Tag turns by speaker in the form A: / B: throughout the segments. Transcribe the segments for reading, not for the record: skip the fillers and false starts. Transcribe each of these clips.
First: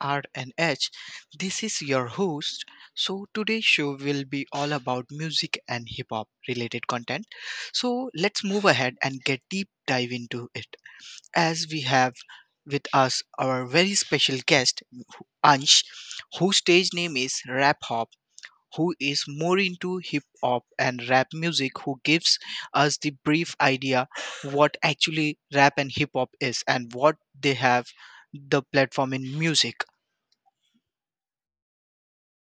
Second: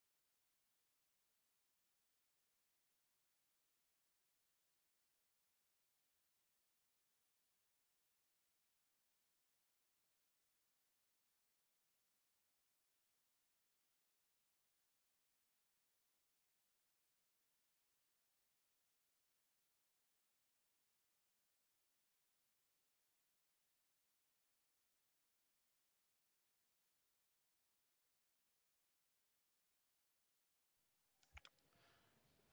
A: R&H. This is your host. So today's show will be all about music and hip hop related content. So let's move ahead and get deep dive into it. As we have with us our very special guest Ansh, whose stage name is Rap, who is more into hip hop and rap music, who gives us the brief idea what actually rap and hip hop is and what they have the platform in music.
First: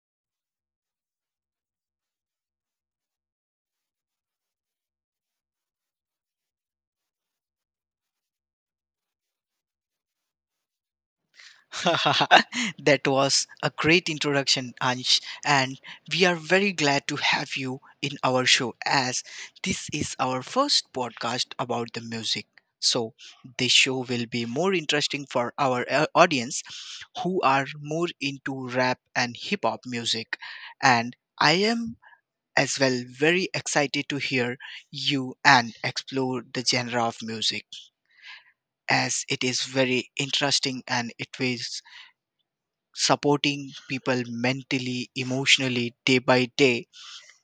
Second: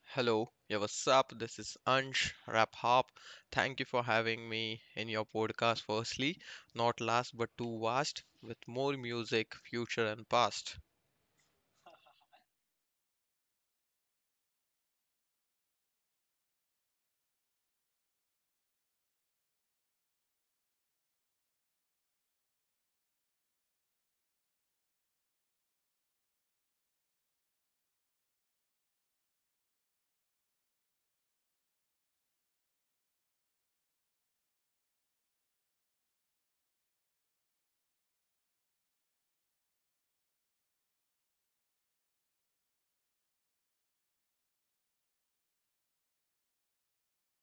B: Hello, yeah, what's up? This is Ansh Raphop. Thank you for having me in your podcast, firstly, not last but too vast, with more music, future, and past.
A: That was a great introduction, Ansh, and we are very glad to have you in our show as this is our first podcast about the music. So, this show will be more interesting for our audience who are more into rap and hip hop music. And I am as well very excited to hear you and explore the genre of music as it is very interesting and it will supporting people mentally emotionally day by day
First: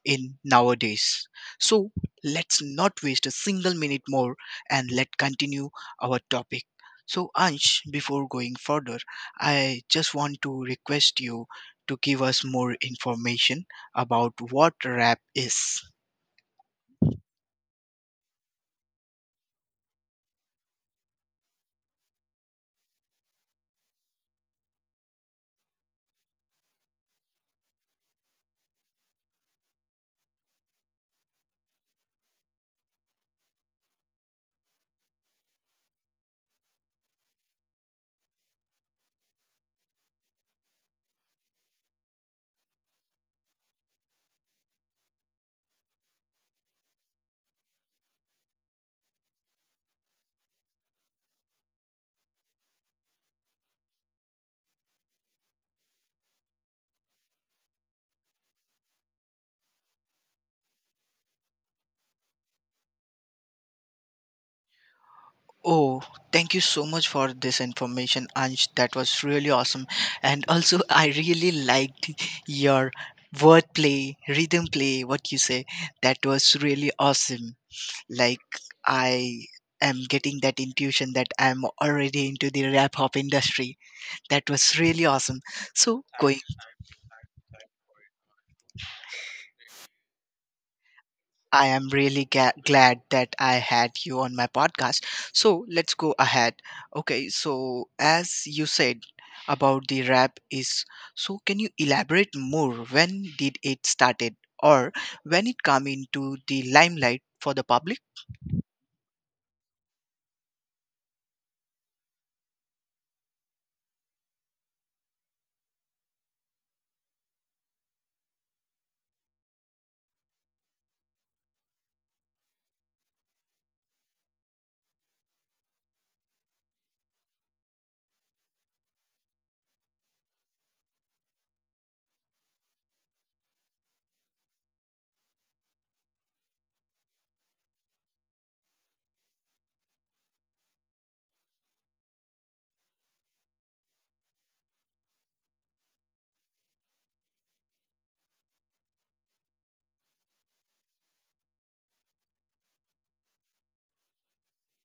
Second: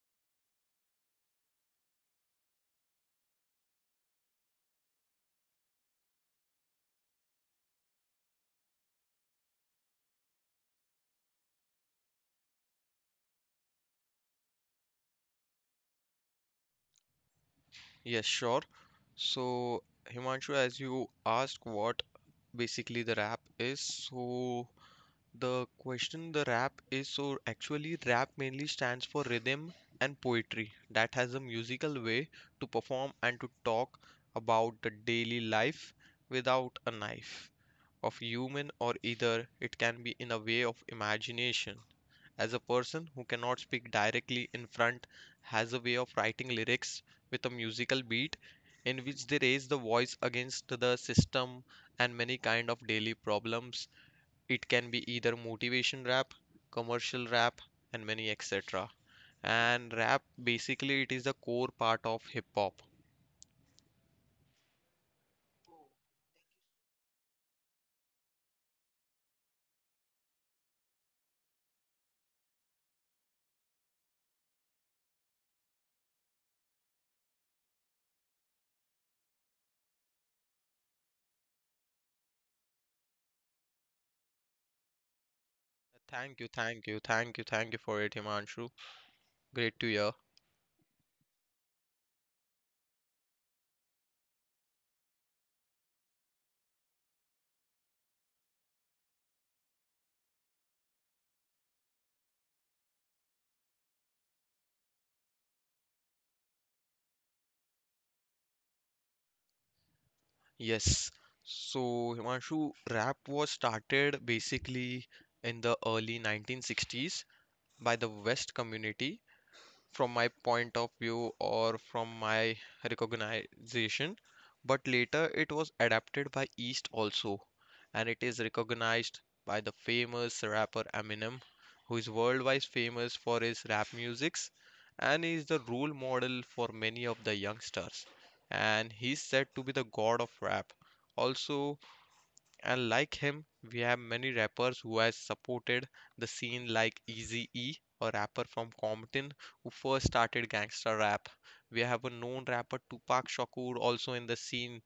A: in nowadays. So let's not waste a single minute more and let continue our topic. So Ansh, before going further, I just want to request you to give us more information about what rap is.
B: Yes, sure. So, Himanshu, as you asked what basically the rap is, so the question, the rap is, so actually, rap mainly stands for rhythm and poetry that has a musical way to perform and to talk about the daily life without a knife of human, or either it can be in a way of imagination. As a person who cannot speak directly in front, has a way of writing lyrics with a musical beat in which they raise the voice against the system and many kind of daily problems. It can be either motivation rap, commercial rap, and many etc. And rap basically it is the core part of hip hop.
A: Oh, thank you so much for this information, Ansh. That was really awesome. And also, I really liked your wordplay, rhythm play, what you say. That was really awesome. Like, I am getting that intuition that I'm already into the rap hop industry. That was really awesome. So,
B: Thank
A: going.
B: you, thank you, thank you, thank you for it, Himanshu. Great to hear.
A: I am really ga- glad that I had you on my podcast. So let's go ahead. Okay, so as you said about the rap is, so can you elaborate more when did it started or when it come into the limelight for the public?
B: Yes. So, Himanshu, rap was started basically in the early 1960s by the West community from my point of view or from my recognition, but later it was adapted by East also, and it is recognized by the famous rapper Eminem, who is worldwide famous for his rap musics and is the role model for many of the youngsters. And he's said to be the god of rap. Also, and like him, we have many rappers who has supported the scene like Eazy-E, a rapper from Compton who first started gangsta rap. We have a known rapper Tupac Shakur also in the scene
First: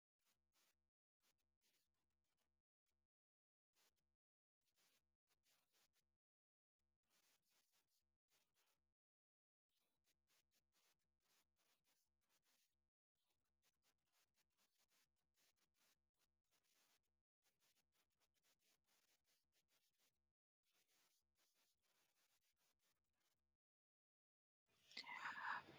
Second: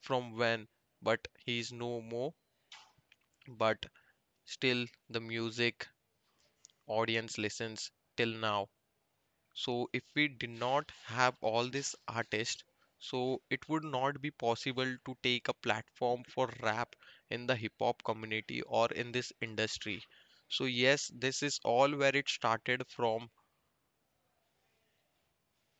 B: from when, but he is no more, but still the music audience listens till now. So if we did not have all these artists, so it would not be possible to take a platform for rap in the hip hop community or in this industry. So yes, this is all where it started from.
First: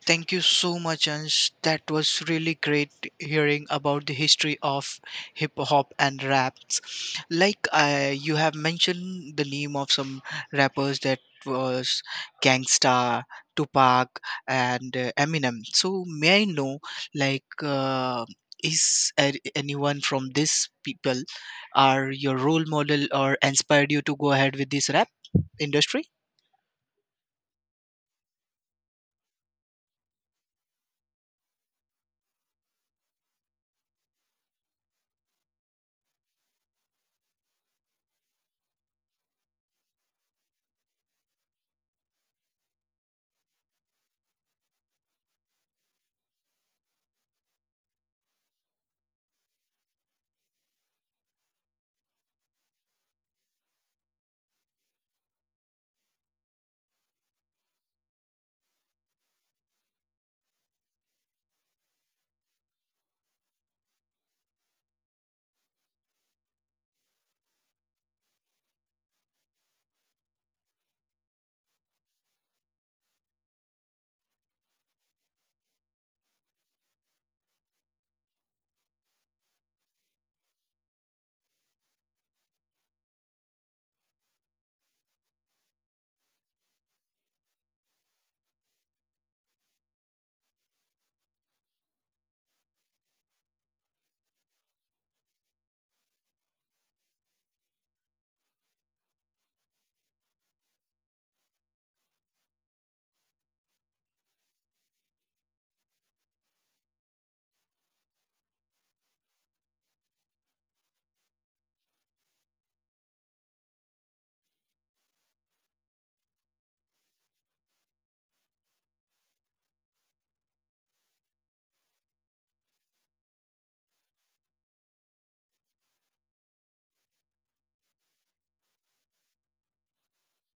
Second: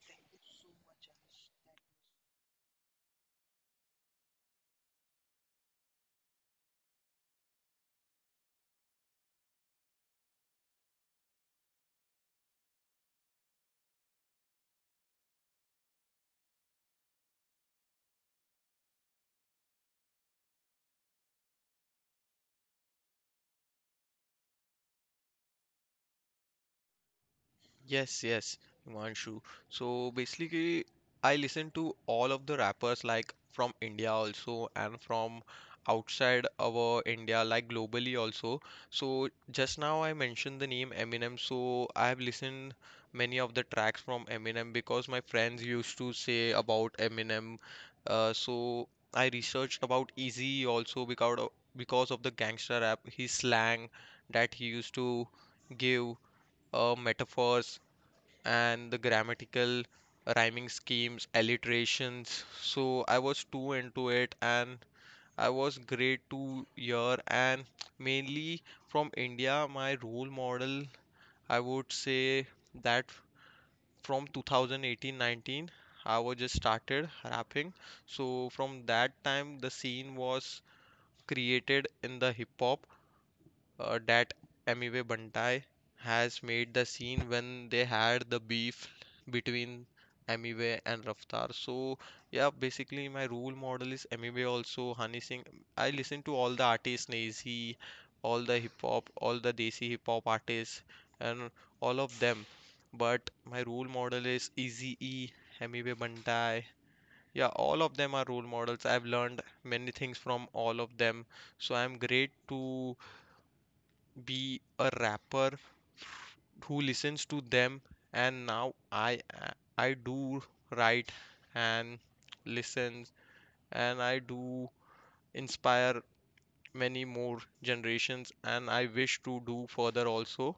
A: Thank you so much, Ansh. That was really great hearing about the history of hip hop and raps. Like you have mentioned the name of some rappers that was Gangsta, Tupac, and Eminem. So may I know, like, anyone from these people are your role model or inspired you to go ahead with this rap industry?
B: Yes, yes, Himanshu. So basically, I listen to all of the rappers like from India also and from outside our India, like globally also. So just now I mentioned the name Eminem, so I have listened many of the tracks from Eminem because my friends used to say about Eminem. So I researched about Easy also because of the gangster rap, his slang that he used to give metaphors and the grammatical rhyming schemes, alliterations. So I was too into it and I was grade two year, and mainly from India, my role model, I would say that from 2018-19, I was just started rapping. So from that time, the scene was created in the hip hop that Amiwe Bantai has made the scene when they had the beef between Amiwe and Raftar. So yeah, basically my role model is Amiwe, also Honey Singh. I listen to all the artists, Nazy, all the hip hop, all the Desi hip hop artists, and all of them. But my role model is Eazy-E, Amiwe Bantai. Yeah, all of them are role models. I've learned many things from all of them. So I'm great to be a rapper who listens to them, and now I do write and listen, and I do inspire many more generations, and I wish to do further also.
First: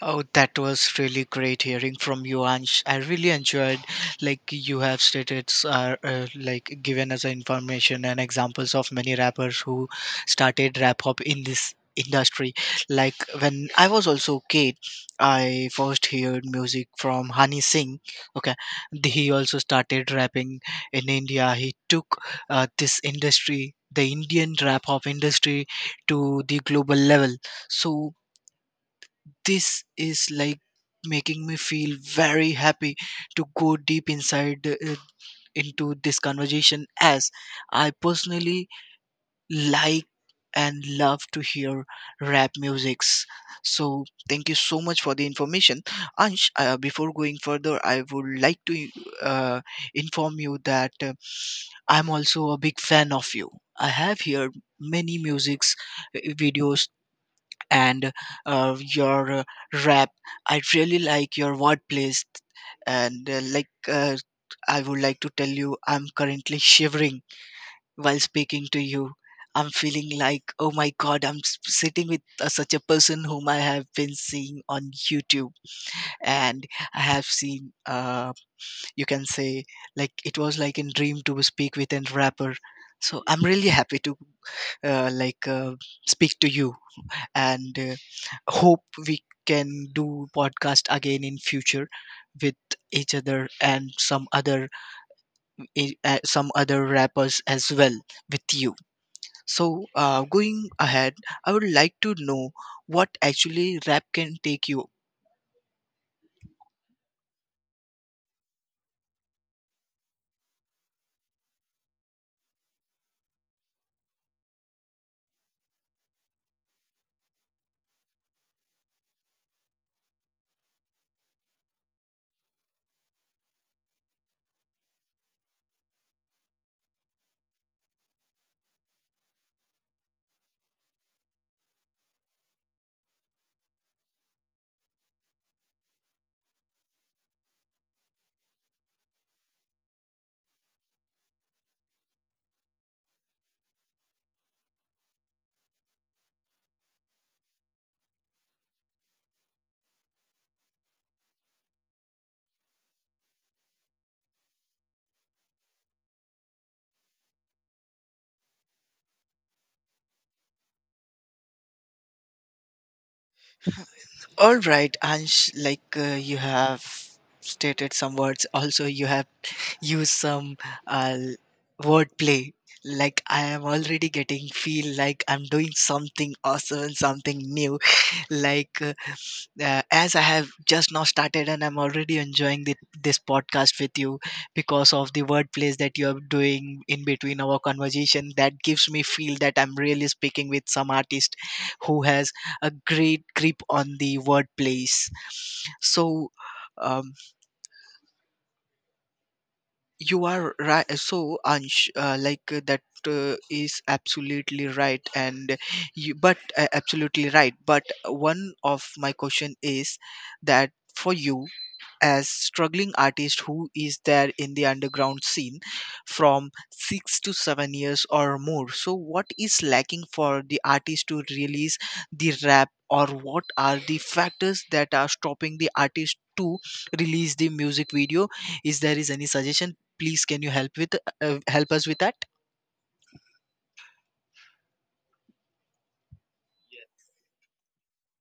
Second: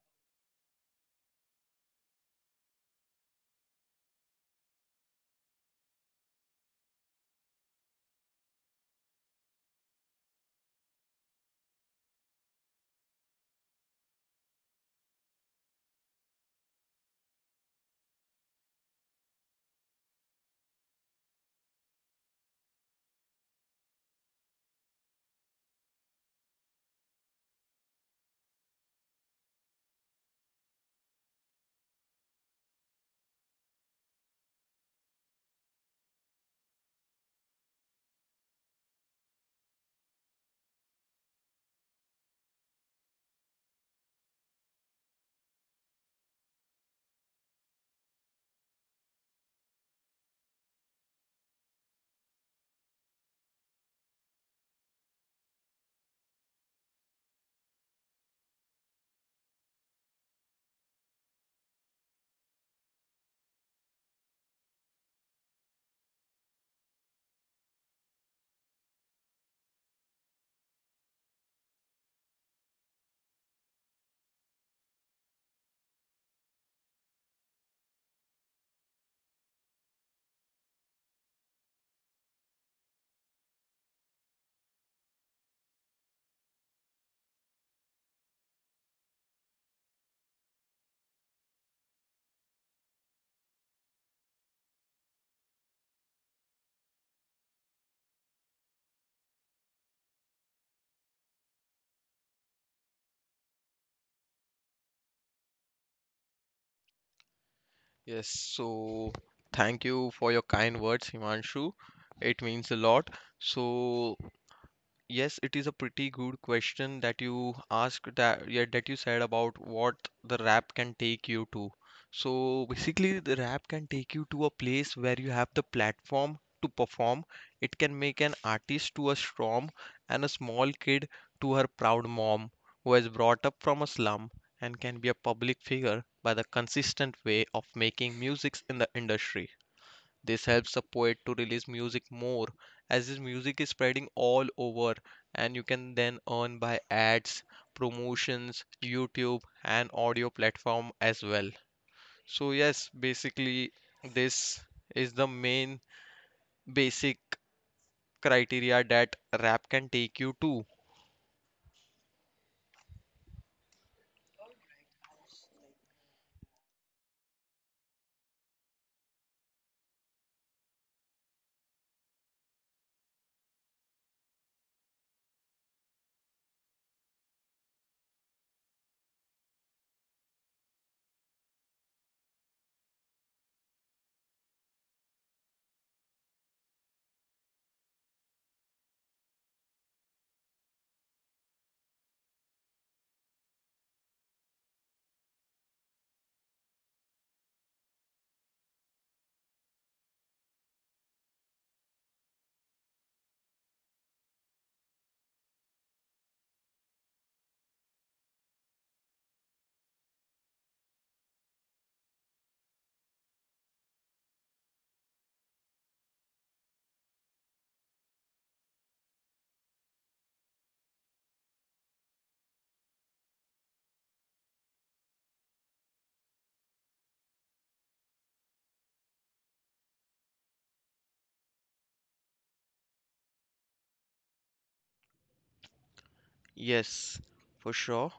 A: Oh, that was really great hearing from you, Ansh. I really enjoyed, like you have stated, like given us information and examples of many rappers who started rap hop in this industry. Like when I was also a kid, I first heard music from Hani Singh. Okay, he also started rapping in India. He took this industry, the Indian rap hop industry, to the global level. So this is like making me feel very happy to go deep inside into this conversation as I personally like and love to hear rap musics. So thank you so much for the information, Ansh. Before going further, I would like to uh, inform you that I'm also a big fan of you. I have heard many musics, videos, and your rap. I really like your wordplays, and I would like to tell you, I'm currently shivering while speaking to you. I'm feeling like, oh my god, sitting with such a person whom I have been seeing on YouTube, and I have seen, you can say, like it was like a dream to speak with a rapper. So I'm really happy to uh, like uh, speak to you and hope we can do podcast again in future with each other and some other some other rappers as well with you. So going ahead, I would like to know what actually rap can take you.
B: Yes, so thank you for your kind words, Himanshu. It means a lot. So, yes, it is a pretty good question that you asked, that yeah, that you said about what the rap can take you to. So basically, the rap can take you to a place where you have the platform to perform. It can make an artist to a storm and a small kid to her proud mom who has brought up from a slum and can be a public figure by the consistent way of making music in the industry. This helps the poet to release music more as his music is spreading all over, and you can then earn by ads, promotions, YouTube and audio platform as well. So yes, basically this is the main basic criteria that rap can take you to.
A: All right, Ansh, like you have stated some words, also you have used some uh, wordplay. Like I am already getting feel like I'm doing something awesome, something new. like uh, as I have just now started and I'm already enjoying this podcast with you because of the word plays that you are doing in between our conversation that gives me feel that I'm really speaking with some artist who has a great grip on the word plays. So um, you are right. So Ansh, that is absolutely right and you but absolutely right, but one of my question is that for you as struggling artist who is there in the underground scene from 6 to 7 years or more, so what is lacking for the artist to release the rap, or what are the factors that are stopping the artist to release the music video? Is there is any suggestion, please can you help with help us with that?
B: Yes, for sure.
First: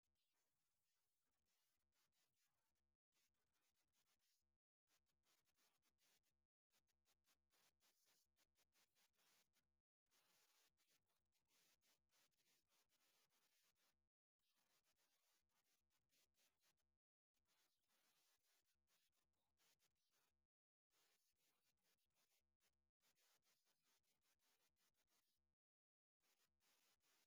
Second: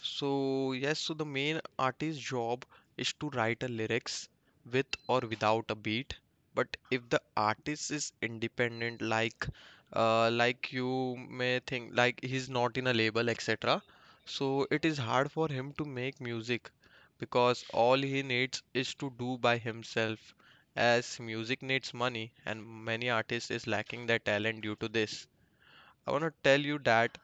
B: So, yes, so the main artist's job is to write a lyrics with or without a beat. But if the artist is independent, like you may think, like he's not in a label, etc. So it is hard for him to make music because all he needs is to do by himself, as music needs money, and many artists is lacking their talent due to this. I want to tell you that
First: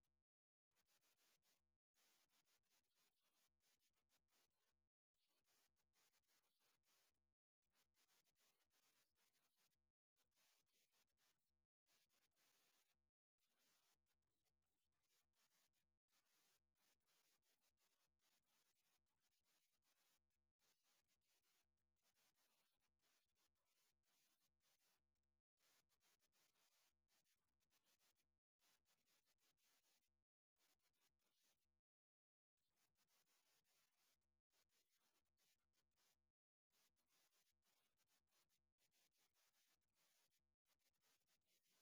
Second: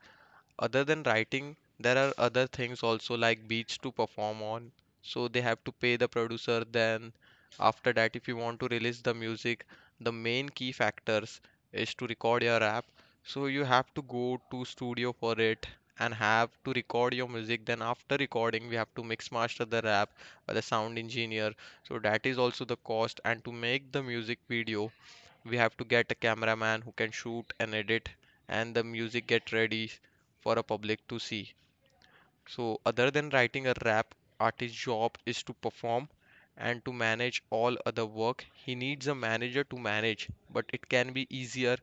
B: other than writing there are other things also like beats to perform on, so they have to pay the producer. Then after that, if you want to release the music, the main key factors is to record your app, so you have to go to studio for it and have to record your music. Then after recording we have to mix master the rap by the sound engineer, so that is also the cost. And to make the music video we have to get a cameraman who can shoot and edit, and the music get ready for a public to see. So other than writing a rap, artist's job is to perform and to manage all other work. He needs a manager to manage, but it can be easier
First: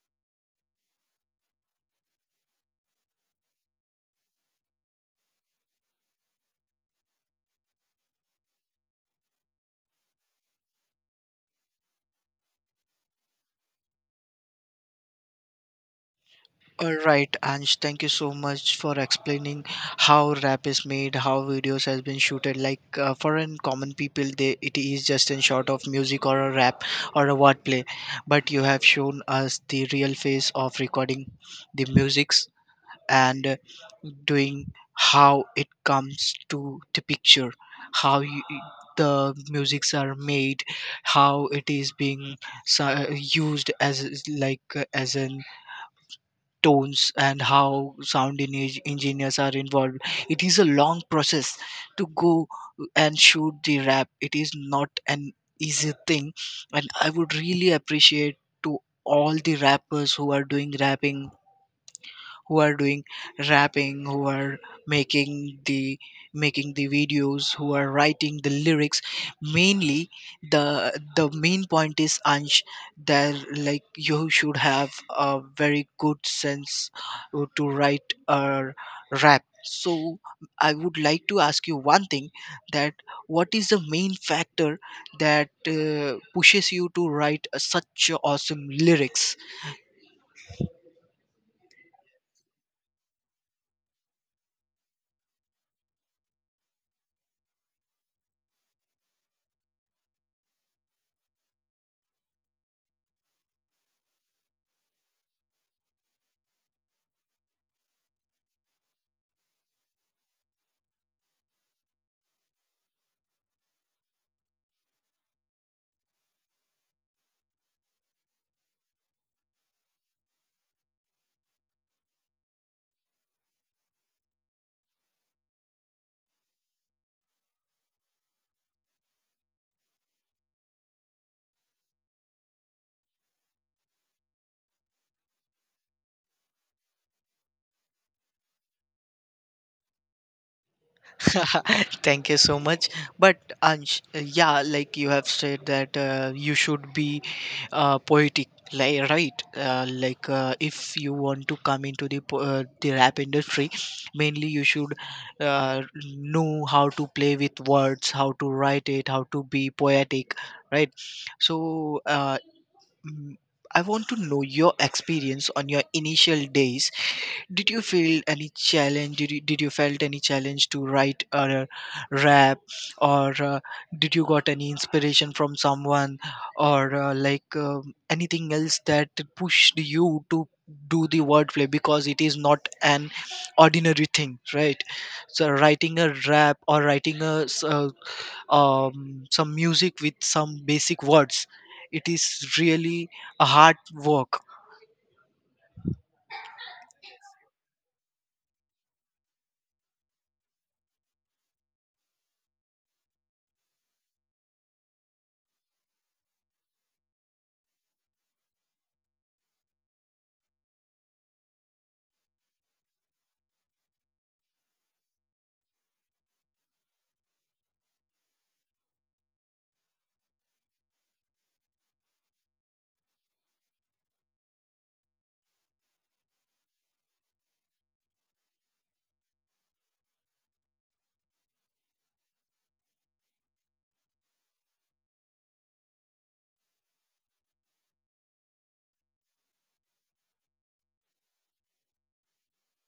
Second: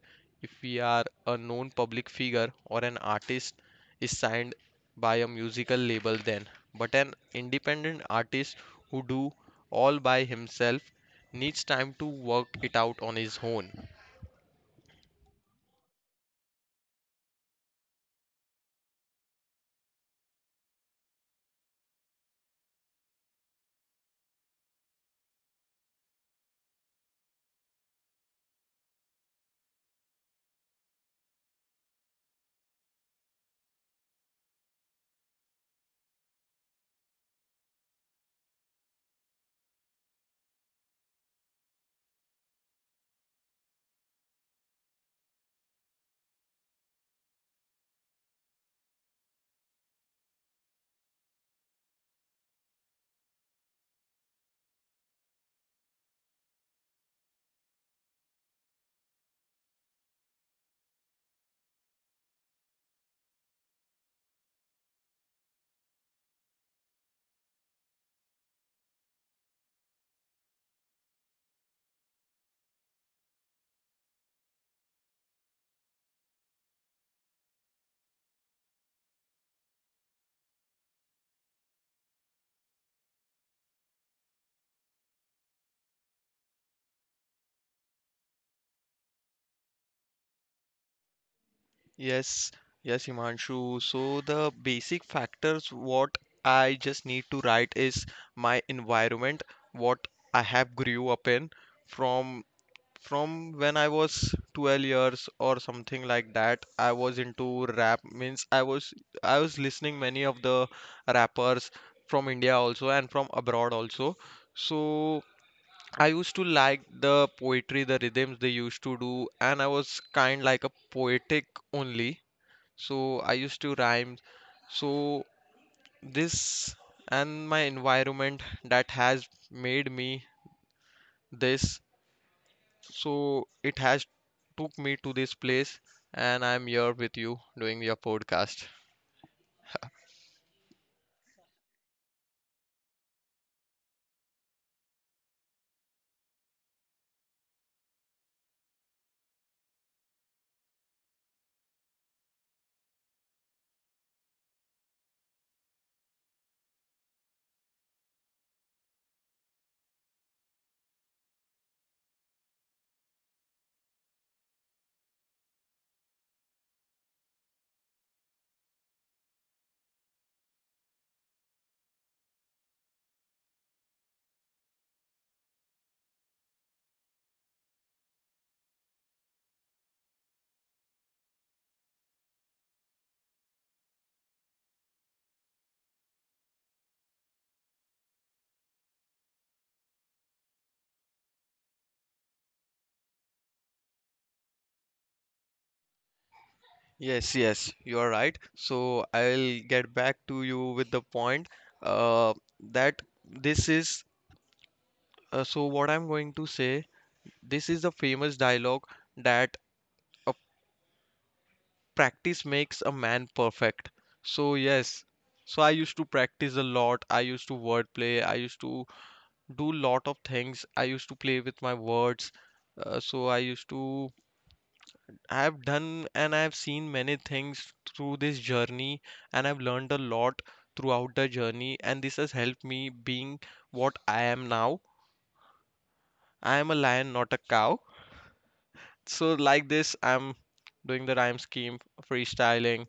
B: if we are a known public figure, or an artist is signed by a musical label then. But an independent artist who do all by himself needs time to work it out on his own.
A: All right, Ansh, thank you so much for explaining how rap is made, how videos has been shooted. Like for an common people, they it is just in short of music or a rap or a wordplay. But you have shown us the real face of recording the musics and doing how it comes to the picture, how you, the musics are made, how it is being used as like as an tones, and how engineers are involved. It is a long process to go and shoot the rap. It is not an easy thing, and I would really appreciate to all the rappers who are doing rapping, who are doing who are making the making the videos, who are writing the lyrics. Mainly the the main point is, Ansh, that like you should have a very good sense to write a rap. So I would like to ask you one thing, that what is the main factor that pushes you to write a, such awesome lyrics.
B: Yes, yes, Himanshu. So the basic factors what I just need to write is my environment, what I have grew up in from from when I was 12 years or something like that. I was into rap means I was listening many of the rappers from India also and from abroad also. So I used to like the poetry, the rhythms they used to do, and I was kind like a poetic only, so I used to rhyme. So this and my environment that has made me this, so it has took me to this place, and I'm here with you doing your podcast.
A: Thank you so much. But Ansh, yeah, like you have said that you should be poetic, like, right? If you want to come into the the rap industry, mainly you should uh, know how to play with words, how to write it, how to be poetic, right? So. Mm, I want to know your experience on your initial days. Did you feel any challenge? Did you felt any challenge to write a rap, or did you got any inspiration from someone, or anything else that pushed you to do the wordplay? Because it is not an ordinary thing, right? So writing a rap or writing a some music with some basic words, it is really a hard work.
B: Yes, yes, you are right, so I'll get back to you with the point uh, that this is, so what I'm going to say, this is a famous dialogue that a practice makes a man perfect. So yes, so I used to practice a lot. I used to wordplay. I used to do lot of things. I used to play with my words. So I used to I have done and I have seen many things through this journey, and I've learned a lot throughout the journey, and this has helped me being what I am now. I am a lion, not a cow. So like this, I'm doing the rhyme scheme, freestyling,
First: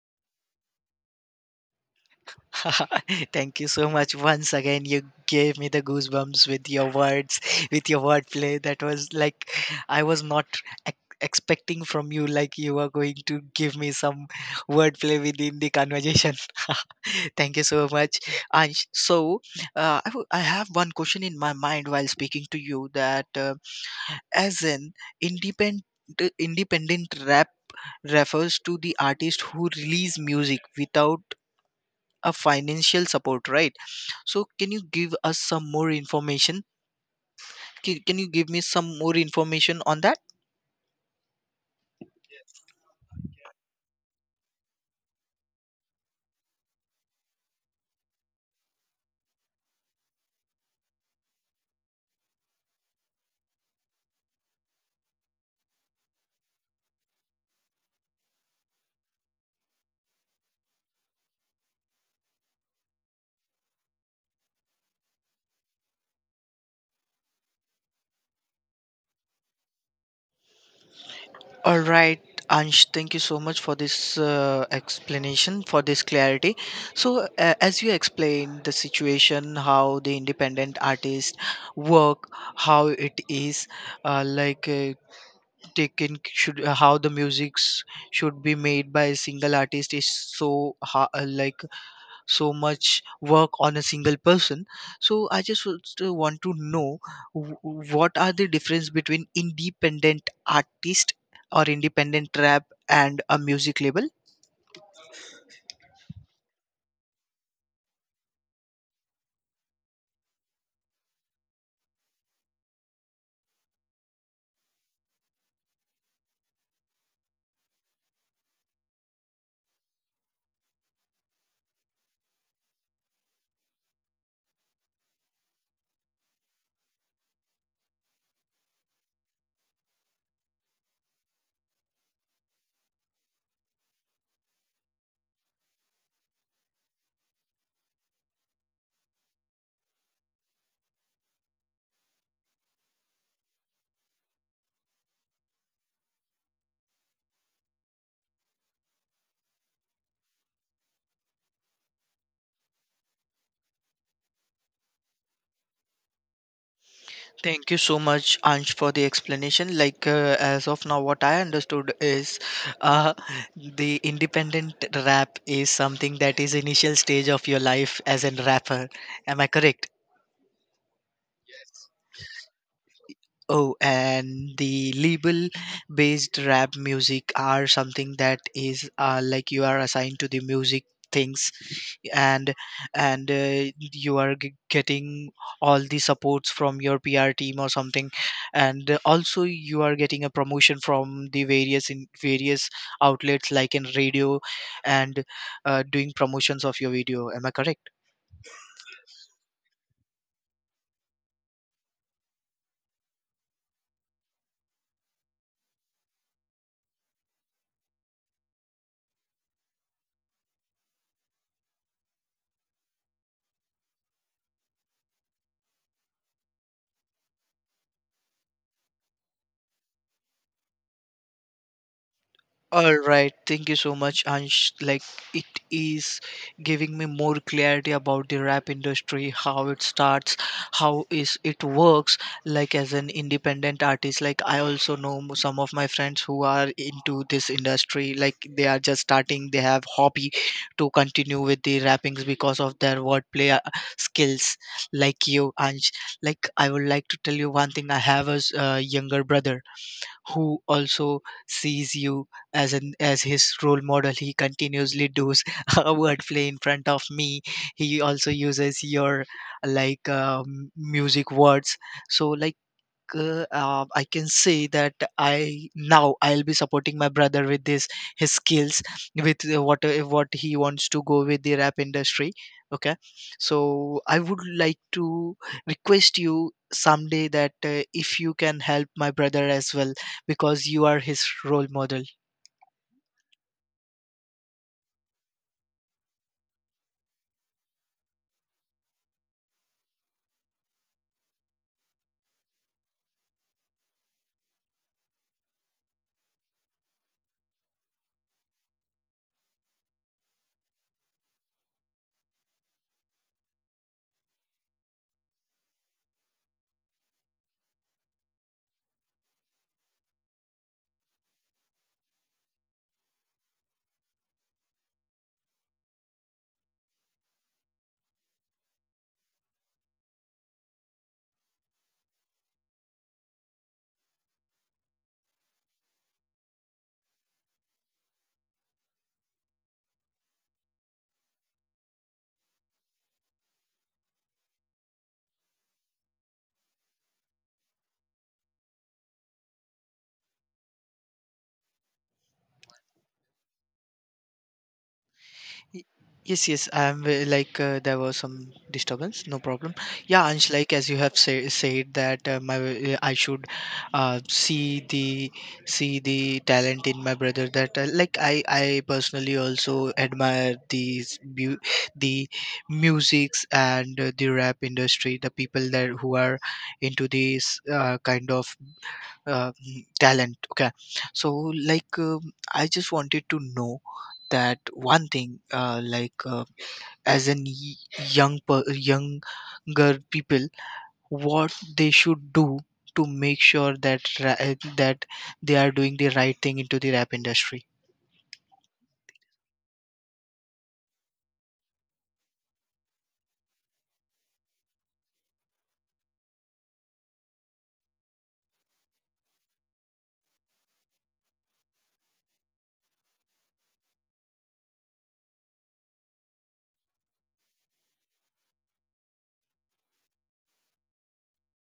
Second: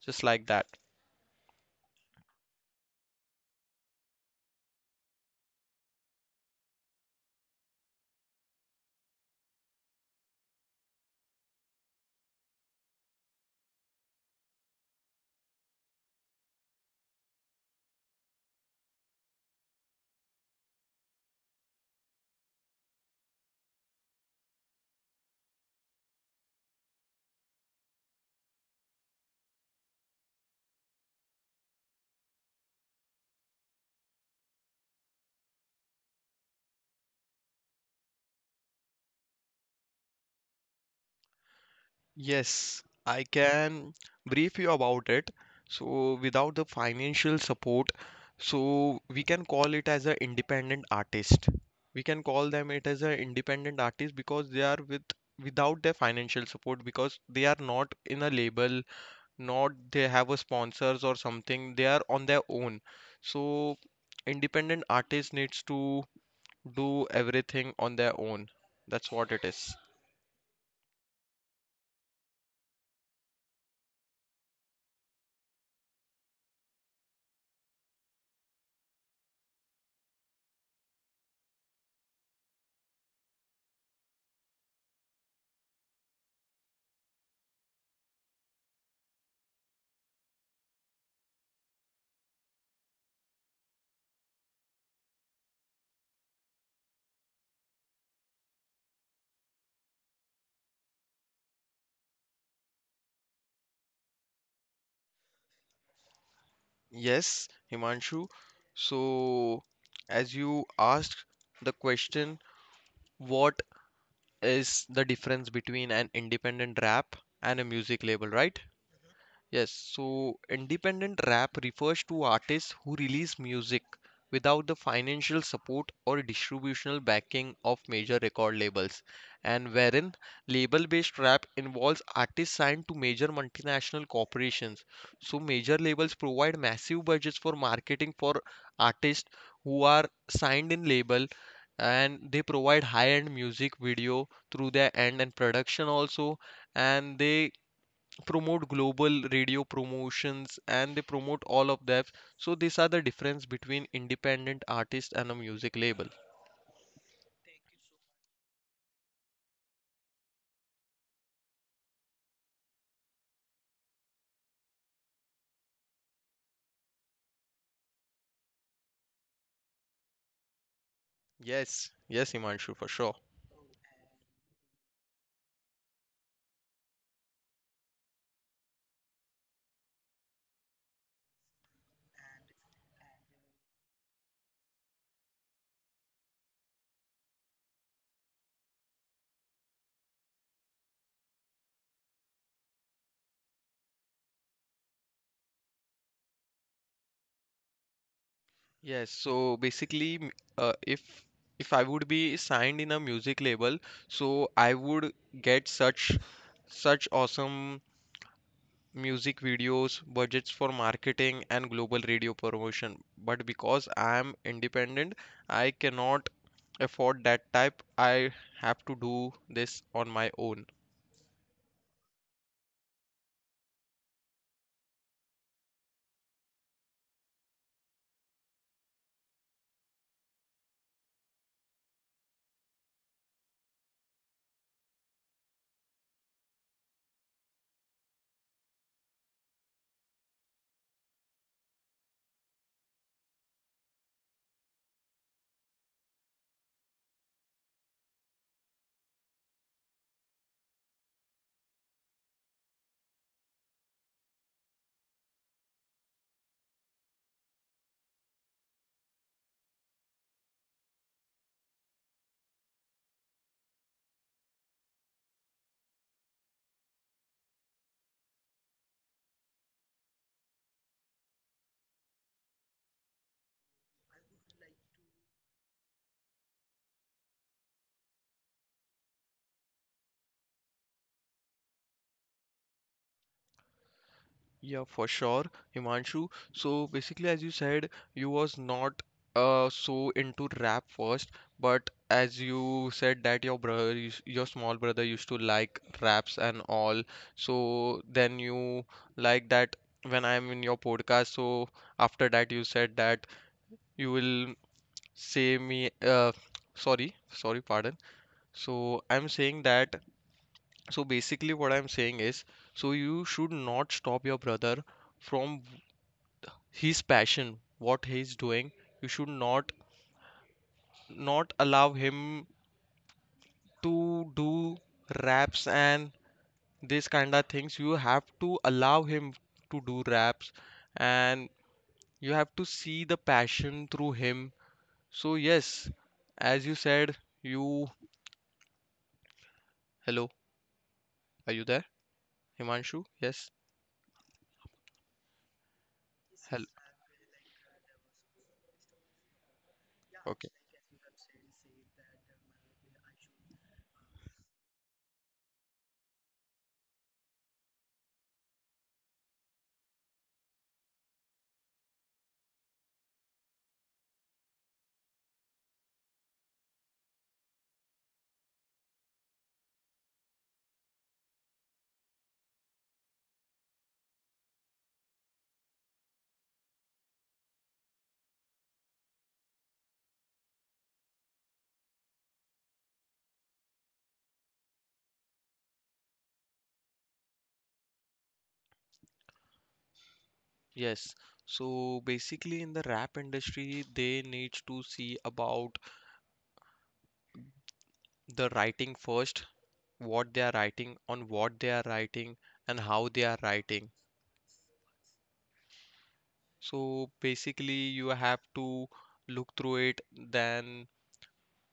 B: just like that.
A: Thank you so much once again. You gave me the goosebumps with your words, with your wordplay. That was like I was not expecting from you. Like you are going to give me some wordplay within the conversation. Thank you so much. And so I have one question in my mind while speaking to you. That as an independent, independent rap refers to the artist who release music without a financial support, right? So can you give us some more information? Can you give me some more information on that?
B: Yes, I can brief you about it. So, without the financial support, so we can call it as an independent artist. We can call them it as an independent artist because they are with without their financial support because they are not in a label, not they have a sponsors or something. They are on their own. So, independent artist needs to do everything on their own. That's what it is.
A: All right, Ansh, thank you so much for this explanation, for this clarity. So as you explained the situation how the independent artist work, how it is like taken should how the musics should be made by a single artist is like so much work on a single person. So I just would still want to know wh- what are the difference between independent artist or independent rap and a music label?
B: Yes, Himanshu. So, as you asked the question, what is the difference between an independent rap and a music label, right? Yes, so independent rap refers to artists who release music without the financial support or distributional backing of major record labels, and wherein label based rap involves artists signed to major multinational corporations. So, major labels provide massive budgets for marketing for artists who are signed in label, and they provide high end music video through their end and production also, and they promote global radio promotions, and they promote all of that. So these are the difference between independent artist and a music label.
A: Thank you so much, Ansh, for the explanation. Like, as of now, what I understood is uh, the independent rap is something that is initial stage of your life as a rapper. Am I correct?
B: Yes, yes, Himanshu, for sure.
A: Oh, and the label-based rap music are something that is like you are assigned to the music things, and and you are getting all the supports from your PR team or something, and also you are getting a promotion from the various in various outlets like in radio, and doing promotions of your video. Am I correct?
B: Yes, so basically, if I would be signed in a music label, so I would get such awesome music videos, budgets for marketing, and global radio promotion. But because I am independent, I cannot afford that type. I have to do this on my own.
A: All right, thank you so much, Ansh. Like, it is giving me more clarity about the rap industry, how it starts, how is it works. Like, as an independent artist, like I also know some of my friends who are into this industry. Like, they are just starting; they have hobby to continue with the rappings because of their wordplay skills. Like you, Ansh. Like, I would like to tell you one thing. I have a younger brother who also sees you as an as his role model. He continuously does a wordplay in front of me. He also uses your like music words. So I can say that I now I'll be supporting my brother with this, his skills, with what he wants to go with the rap industry. Okay, so I would like to request you someday that if you can help my brother as well because you are his role model.
B: Yeah, for sure, Himanshu. So basically, as you said, you was not so into rap first, but as you said that your brother, used- your small brother used to like raps and all. So then you like that when I'm in your podcast. So after that, you said that you will say me. Sorry, sorry, pardon. So I'm saying that. So basically, what I'm saying is, so you should not stop your brother from his passion what he's doing. You should not allow him to do raps and this kind of things. You have to allow him to do raps, and you have to see the passion through him. So yes, as you said, you hello, are you there? Himanshu, yes,
A: Y- Yes,
B: hello,
A: yes, I'm like there was some disturbance, no problem. Yeah,
B: okay,
A: Ansh, like as you have said that my I should uh, see the see the talent in my brother. That like I personally also admire the musics and the rap industry, the people that who are into this kind of talent. Okay, so I just wanted to know that one thing, like as an younger people what they should do to make sure that they are doing the right thing into the rap industry.
B: yes. So basically, in the rap industry they need to see about the writing first, what they are writing, on what they are writing, and how they are writing. So basically, you have to look through it, then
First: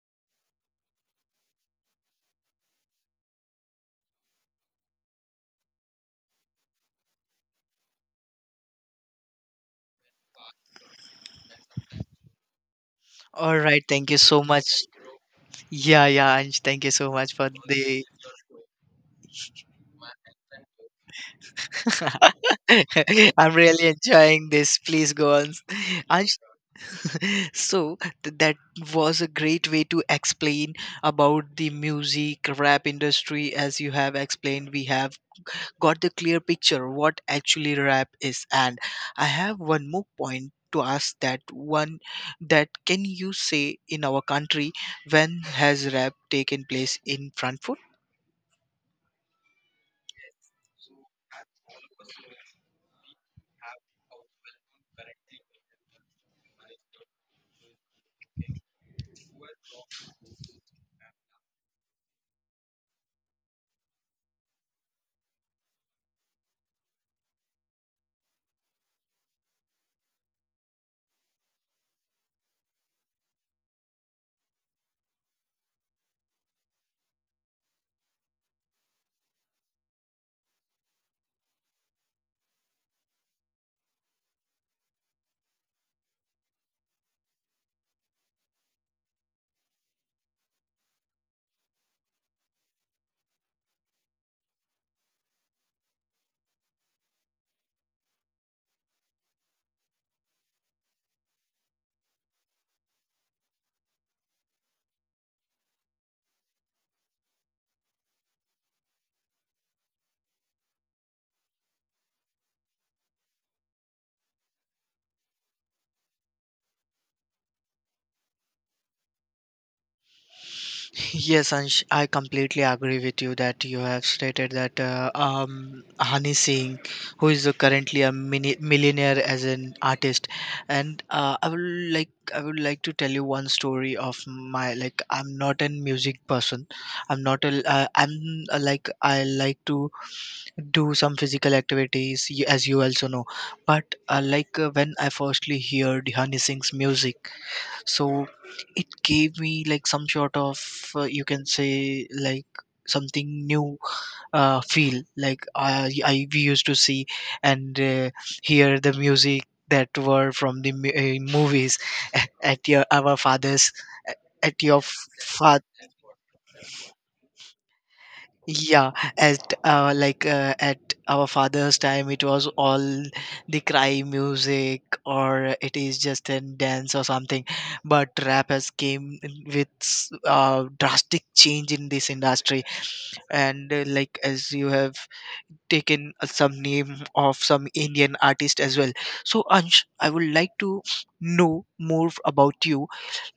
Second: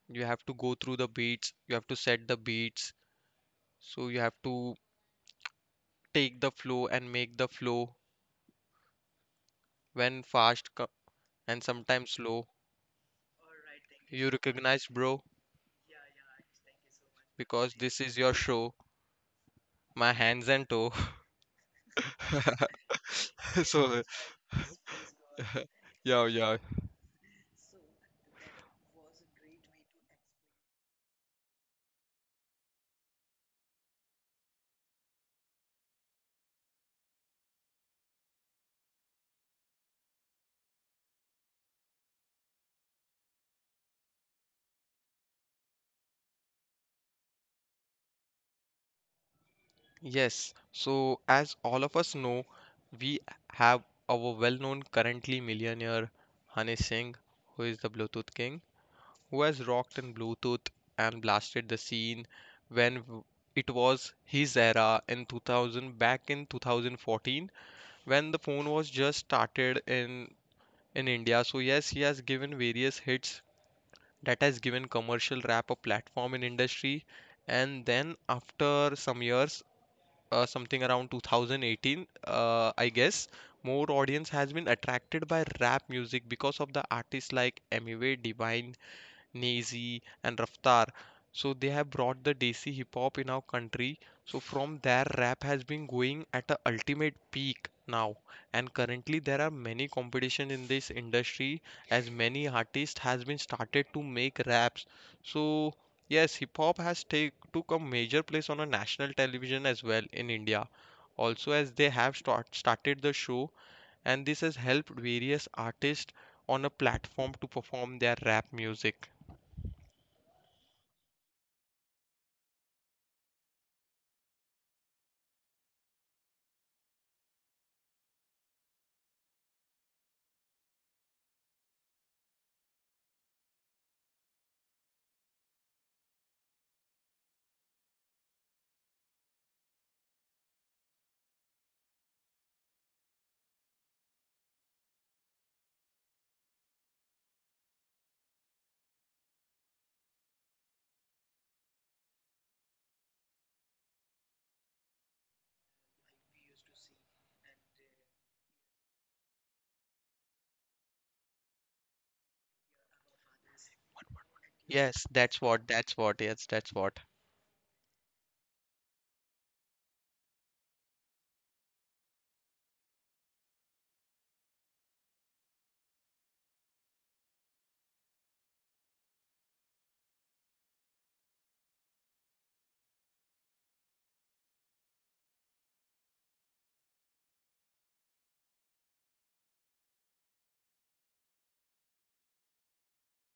B: you have to go through the beats, you have to set the beats, so you have to take the flow and make the flow when and sometimes slow.
A: All right, thank you
B: You
A: so much.
B: recognize, bro,
A: Yeah, yeah, Anj, thank you so much for
B: because this
A: the...
B: is your show, my hands and toe.
A: I'm really
B: So,
A: enjoying this, please go on,
B: yeah,
A: Anj.
B: yeah.
A: so th- that was a great way to explain about the music rap industry. As you have explained, we have got the clear picture what actually rap is, and I have one more point to ask, that one, that can you say, in our country, when has rap taken place in front?
B: Yes, so as all of us know, we have our well-known currently millionaire Hane Singh, who is the Bluetooth king, who has rocked in Bluetooth and blasted the scene when w- it was his era in 2000, back in 2014, when the phone was just started in India. So yes, he has given various hits that has given commercial rap a platform in industry. And then after some years, something around 2018, I guess, more audience has been attracted by rap music because of the artists like Eminem, Divine, Nazy and Raftar. So they have brought the Desi hip hop in our country. So from there, rap has been going at a ultimate peak now. And currently, there are many competition in this industry as many artists has been started to make raps. So yes, hip hop has take took a major place on a national television as well in India. Also, as they have started the show, and this has helped various artists on a platform to perform their rap music.
A: Yes, Ansh, I completely agree with you that you have stated that Hani Singh, who is currently a millionaire as an artist, and I would like to tell you one story of my... like, I'm not a music person, I'm not a I'm like I like to do some physical activities, as you also know, but like when I firstly heard Hani Singh's music, so it gave me like some sort of you can say like something new feel. Like I we used to see and hear the music that were from the movies at your our fathers, at your
B: Yes, that's what, that's what, yes, that's what.
A: Yeah, at like at our father's time, it was all the cry music, or it is just a dance or something. But rap has came in with drastic change in this industry, and like as you have taken some name of some Indian artist as well. So Ansh, I would like to know more about you.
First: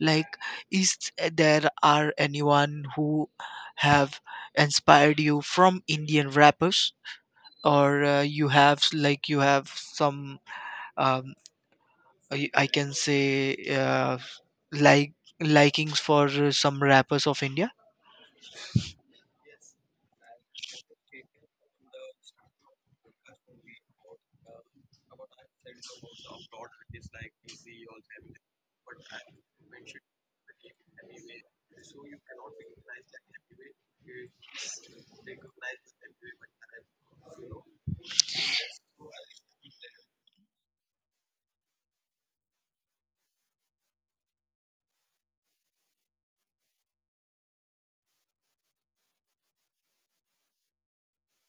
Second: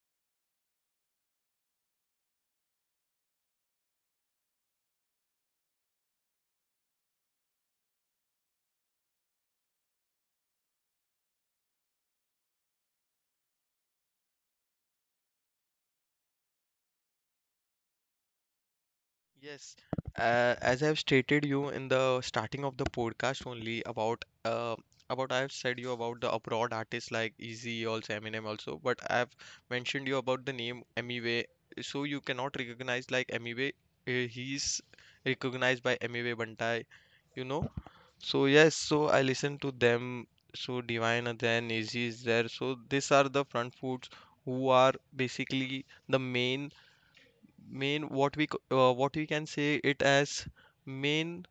A: Like, is there are anyone who have inspired you from Indian rappers, or you have like you have some um, I can say like likings for some rappers of India?
B: Yes, as I've stated you in the starting of the podcast only about I've said you about the abroad artists like Eazy also, Eminem also, but I've mentioned you about the name Emiway, so you cannot recognize like Emiway. He's recognized by Emiway Bantai, you know. So yes, so I listen to them. So Divine and then Eazy is there. So these are the front foods who are basically the main what we can say it as main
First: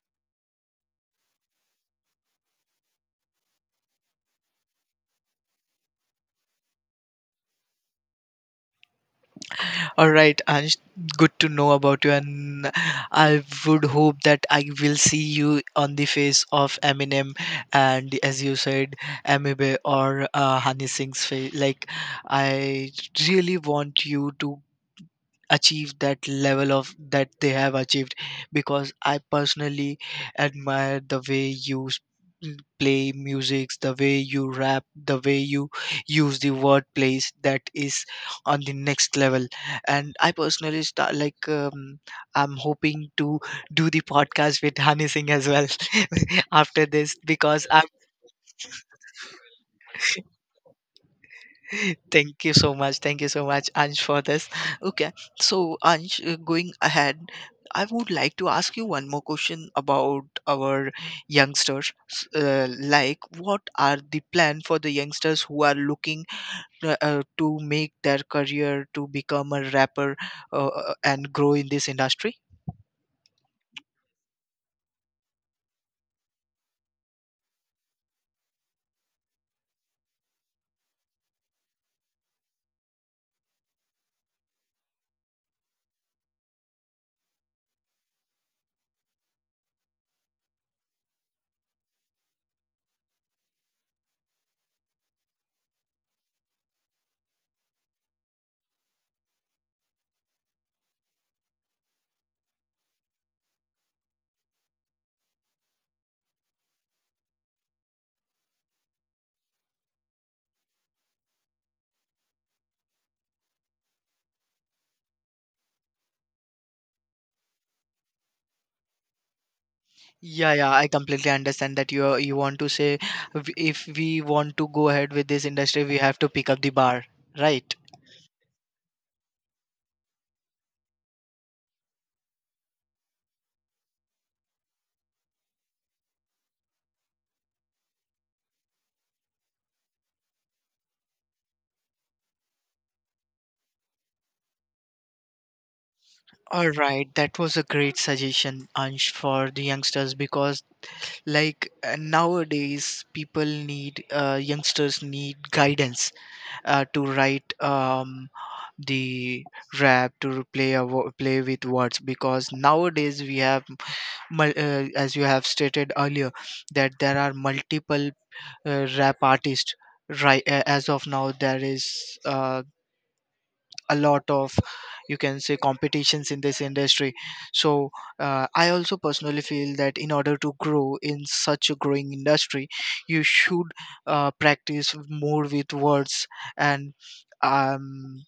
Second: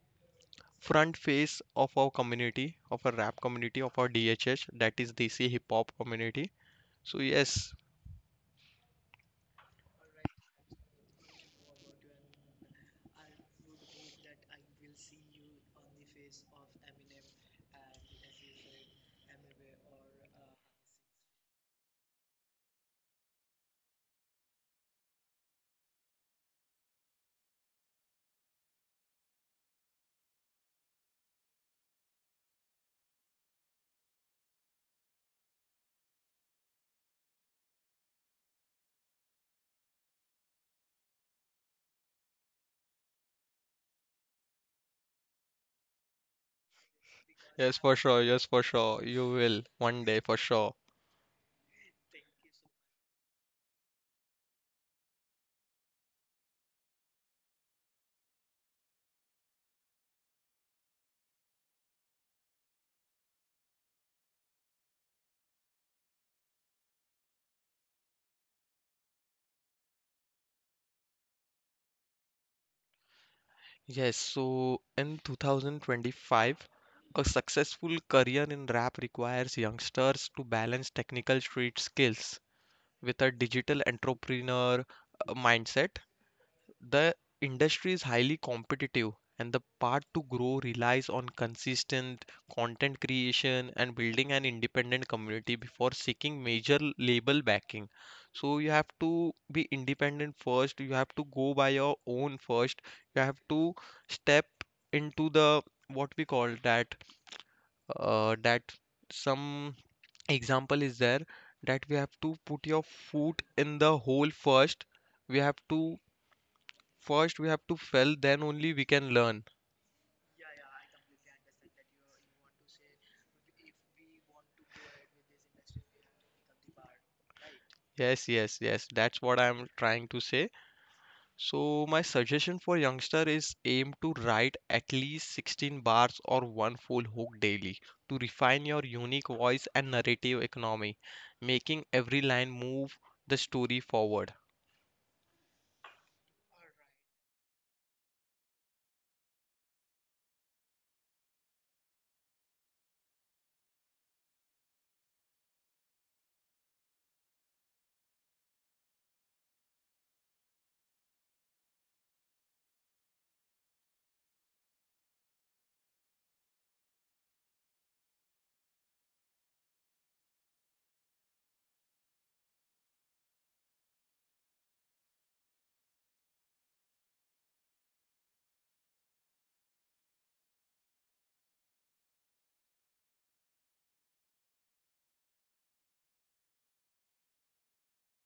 B: front face of our community, of our rap community, of our DHH, that is DC hip hop community. So yes,
A: All right, Anish, good to know about you, and I would hope that I will see you on the face of Eminem and, as you said, Amibe or Hani Singh's face. Like, I really want you to achieve that level of that they have achieved, because I personally admire the way you play music, the way you rap, the way you use the word plays, that is on the next level. And I personally start I'm hoping to do the podcast with Hani Singh as well after this, because
B: yes,
A: I'm...
B: for sure. Yes, for sure, you will, one day, for sure.
A: Thank you so much. Thank you so much, Ansh, for this. Okay. So, Ansh, going ahead, I would like to ask you one more question about our youngsters. Like, what are the plan for the youngsters who are looking to make their career to become a rapper and grow in this industry?
B: Yes, so in 2025 a successful career in rap requires youngsters to balance technical street skills with a digital entrepreneur mindset. The industry is highly competitive, and the path to grow relies on consistent content creation and building an independent community before seeking major label backing. So you have to be independent first, you have to go by your own first, you have to step into the what we call that, uh, that some example is there that we have to put your foot in the hole first. We have to First, we have to fail, then only we can learn.
A: Yeah, yeah, I completely understand that you want to say, If we want to go ahead with this industry, we have to pick up the bar, right?"
B: Yes, yes, yes. That's what I'm trying to say. So, my suggestion for youngster is aim to write at least 16 bars or one full hook daily to refine your unique voice and narrative economy, making every line move the story forward.
A: All right, that was a great suggestion, Ansh, for the youngsters, because like nowadays people need youngsters need guidance to write the rap, to play play with words, because nowadays we have as you have stated earlier, that there are multiple rap artist, right. As of now there is a lot of, you can say, competitions in this industry. So I also personally feel that in order to grow in such a growing industry, you should practice more with words, and um,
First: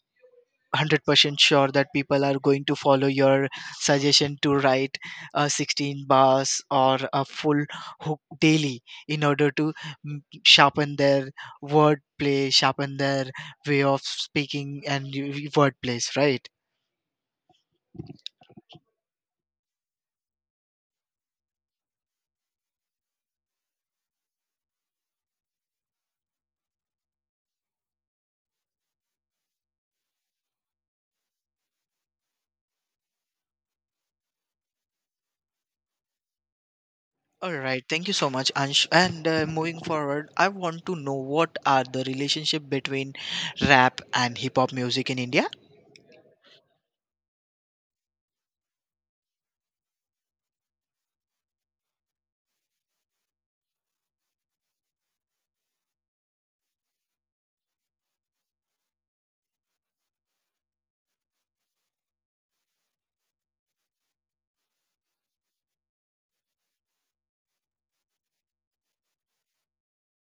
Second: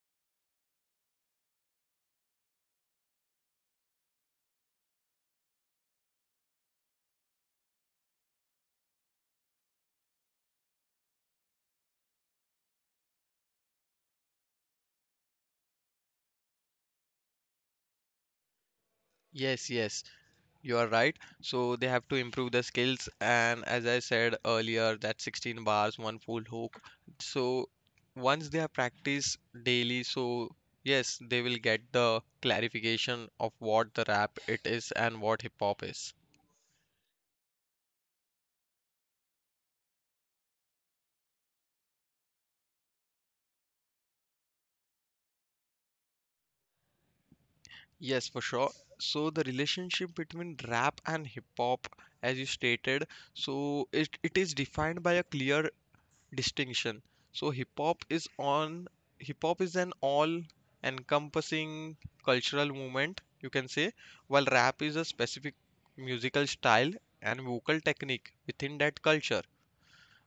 A: 100% sure that people are going to follow your suggestion to write a 16 bars or a full hook daily in order to sharpen their wordplay, sharpen their way of speaking and wordplays, right?
B: Yes, yes. You are right. So they have to improve the skills, and as I said earlier, that 16 bars, one full hook. So once they have practiced daily, so yes, they will get the clarification of what the rap it is and what hip hop is.
A: All right, thank you so much, Ansh. And moving forward, I want to know what are the relationship between rap and hip hop music in India.
B: Yes, for sure. So the relationship between rap and hip hop, as you stated, so it is defined by a clear distinction. So hip hop is an all encompassing cultural movement, you can say, while rap is a specific musical style and vocal technique within that culture,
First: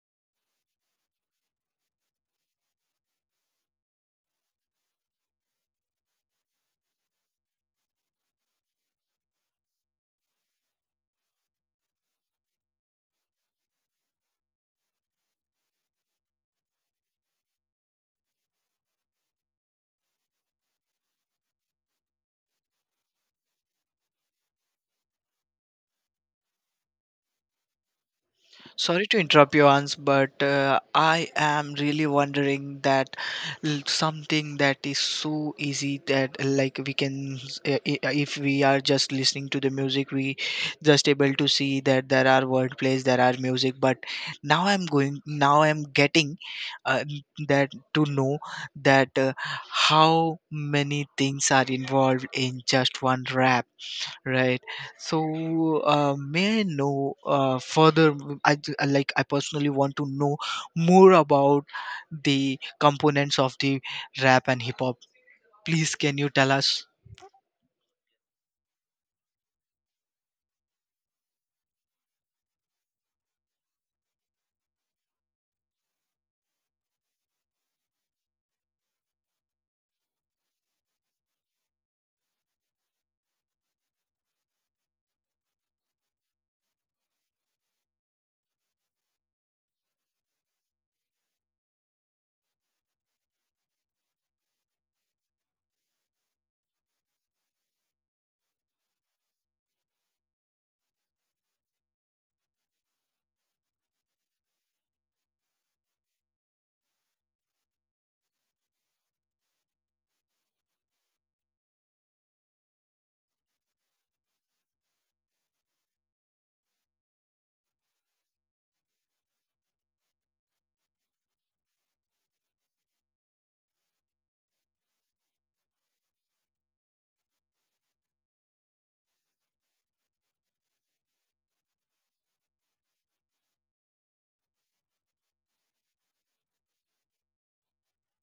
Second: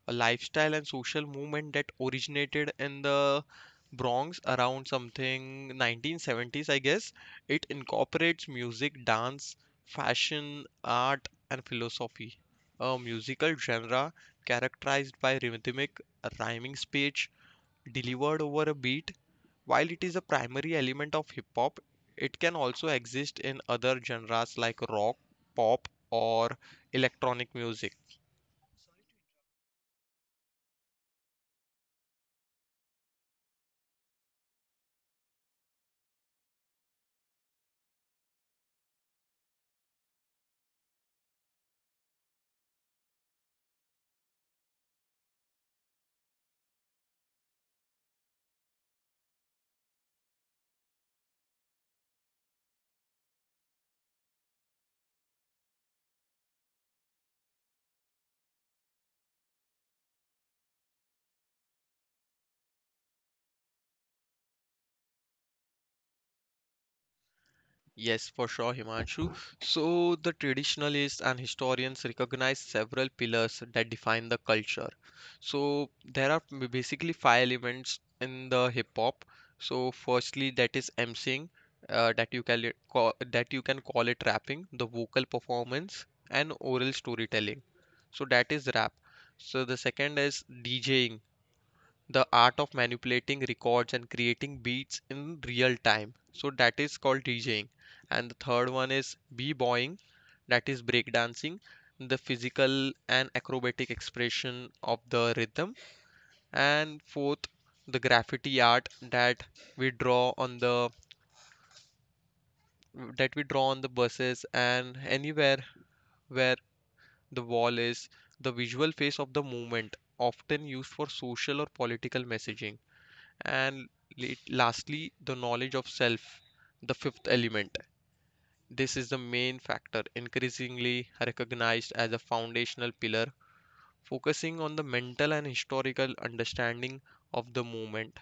B: a lifestyle and social movement that originated in the Bronx around something 1970s, I guess. It incorporates music, dance, fashion, art, and philosophy. A musical genre characterized by rhythmic, rhyming speech delivered over a beat. While it is a primary element of hip hop, it can also exist in other genres like rock, pop, or electronic music.
A: Sorry to interrupt you, Ans, but I am really wondering that something that is so easy, that like we can, if we are just listening to the music, we just able to see that there are word plays, there are music. But now I'm getting that to know that how many things are involved in just one rap. Right. So, may I know further? I like I personally want to know more about the components of the rap and hip hop. Please, can you tell us?
B: Yes, for sure, Himanshu. So, the traditionalists and historians recognize several pillars that define the culture. So, there are basically five elements in the hip hop. So, firstly, that is emceeing, that you can call it rapping, the vocal performance, and oral storytelling. So, that is rap. So, the second is DJing, the art of manipulating records and creating beats in real time, so that is called DJing. And the third one is b-boying, that is breakdancing, the physical and acrobatic expression of the rhythm. And fourth, the graffiti art that we draw on the that we draw on the buses and anywhere where the wall is, the visual face of the movement often used for social or political messaging. And lastly, the knowledge of self, the fifth element. This is the main factor, increasingly recognized as a foundational pillar, focusing on the mental and historical understanding of the movement.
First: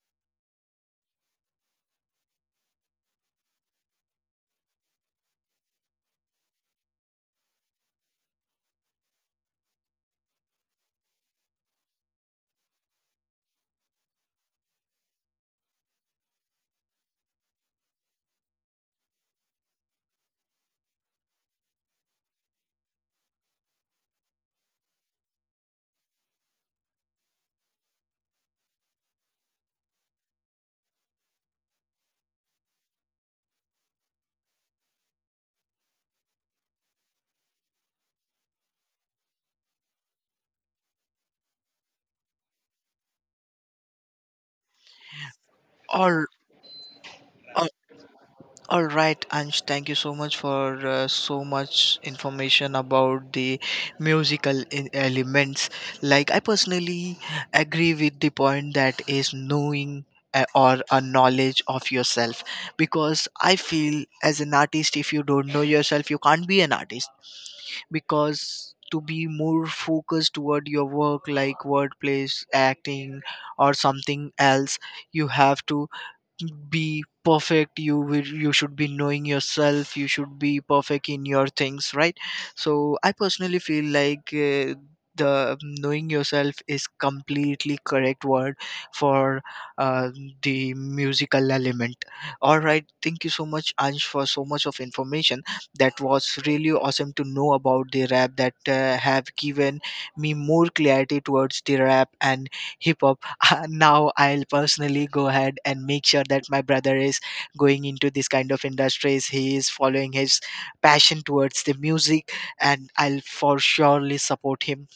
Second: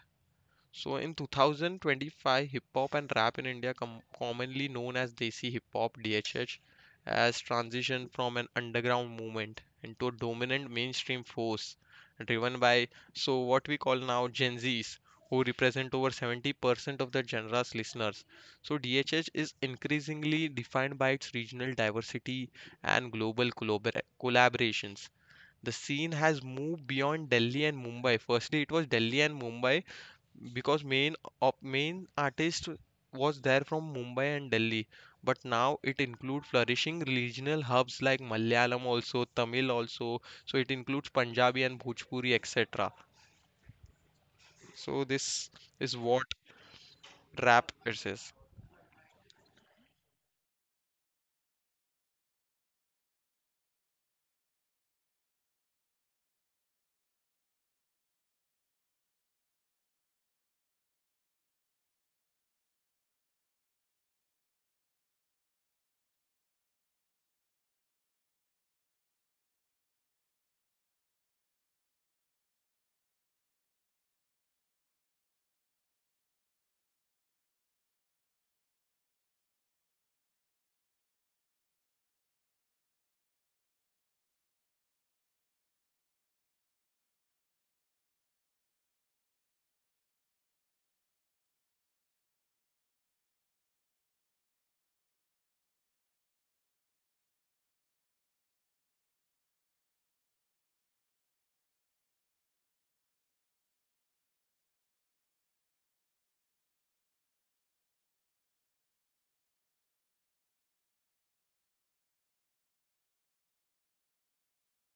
B: So in 2025, hip hop and rap in India, commonly known as Desi hip hop (DHH), has transitioned from an underground movement into a dominant mainstream force, driven by so what we call now Gen Zs, who represent over 70% of the genre's listeners. So DHH is increasingly defined by its regional diversity and global collaborations. The scene has moved beyond Delhi and Mumbai. Firstly, it was Delhi and Mumbai because main artist was there from Mumbai and Delhi, but now it includes flourishing regional hubs like Malayalam also, Tamil also. So it includes Punjabi and Bhojpuri, etc. So this is what
A: Or...
B: rap it is.
A: All right, Ansh, thank you so much for so much information about the musical elements. Like, I personally agree with the point that is knowing, or a knowledge of yourself, because I feel as an artist, if you don't know yourself, you can't be an artist. Because to be more focused toward your work, like wordplays, acting or something else, you have to be perfect, you you should be knowing yourself, you should be perfect in your things, right? So I personally feel like the knowing yourself is completely correct word for uh, the musical element. All right, thank you so much, Ansh, for so much of information. That was really awesome to know about the rap that have given me more clarity towards the rap and hip hop. Now I'll personally go ahead and make sure that my brother is going into this kind of industries. He is following his passion towards the music, and I'll for surely support him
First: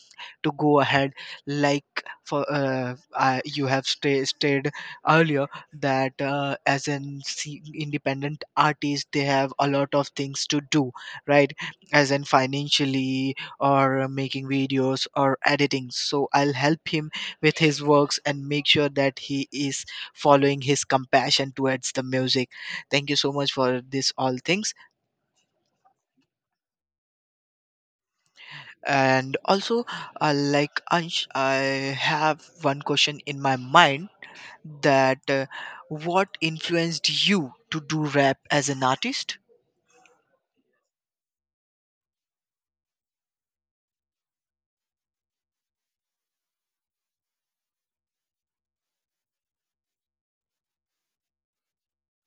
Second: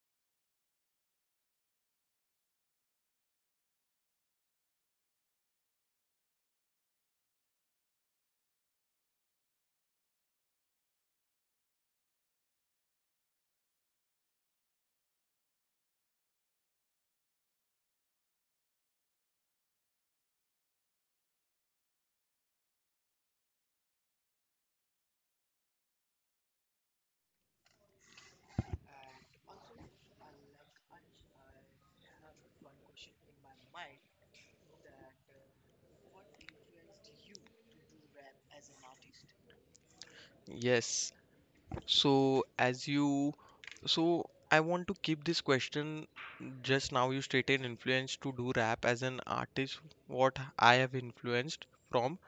A: to go ahead. Like, for you have stated earlier that as an independent artist they have a lot of things to do, right? As in financially or making videos or editing, so I'll help him with his works and make sure that he is following his compassion towards the music. Thank you so much for this all things. And also, like Ansh, I have one question in my mind, that what influenced you to do rap as an artist?
B: Yes. So as you, so I want to keep this question. Just now you stated influence to do rap as an artist. What I have influenced from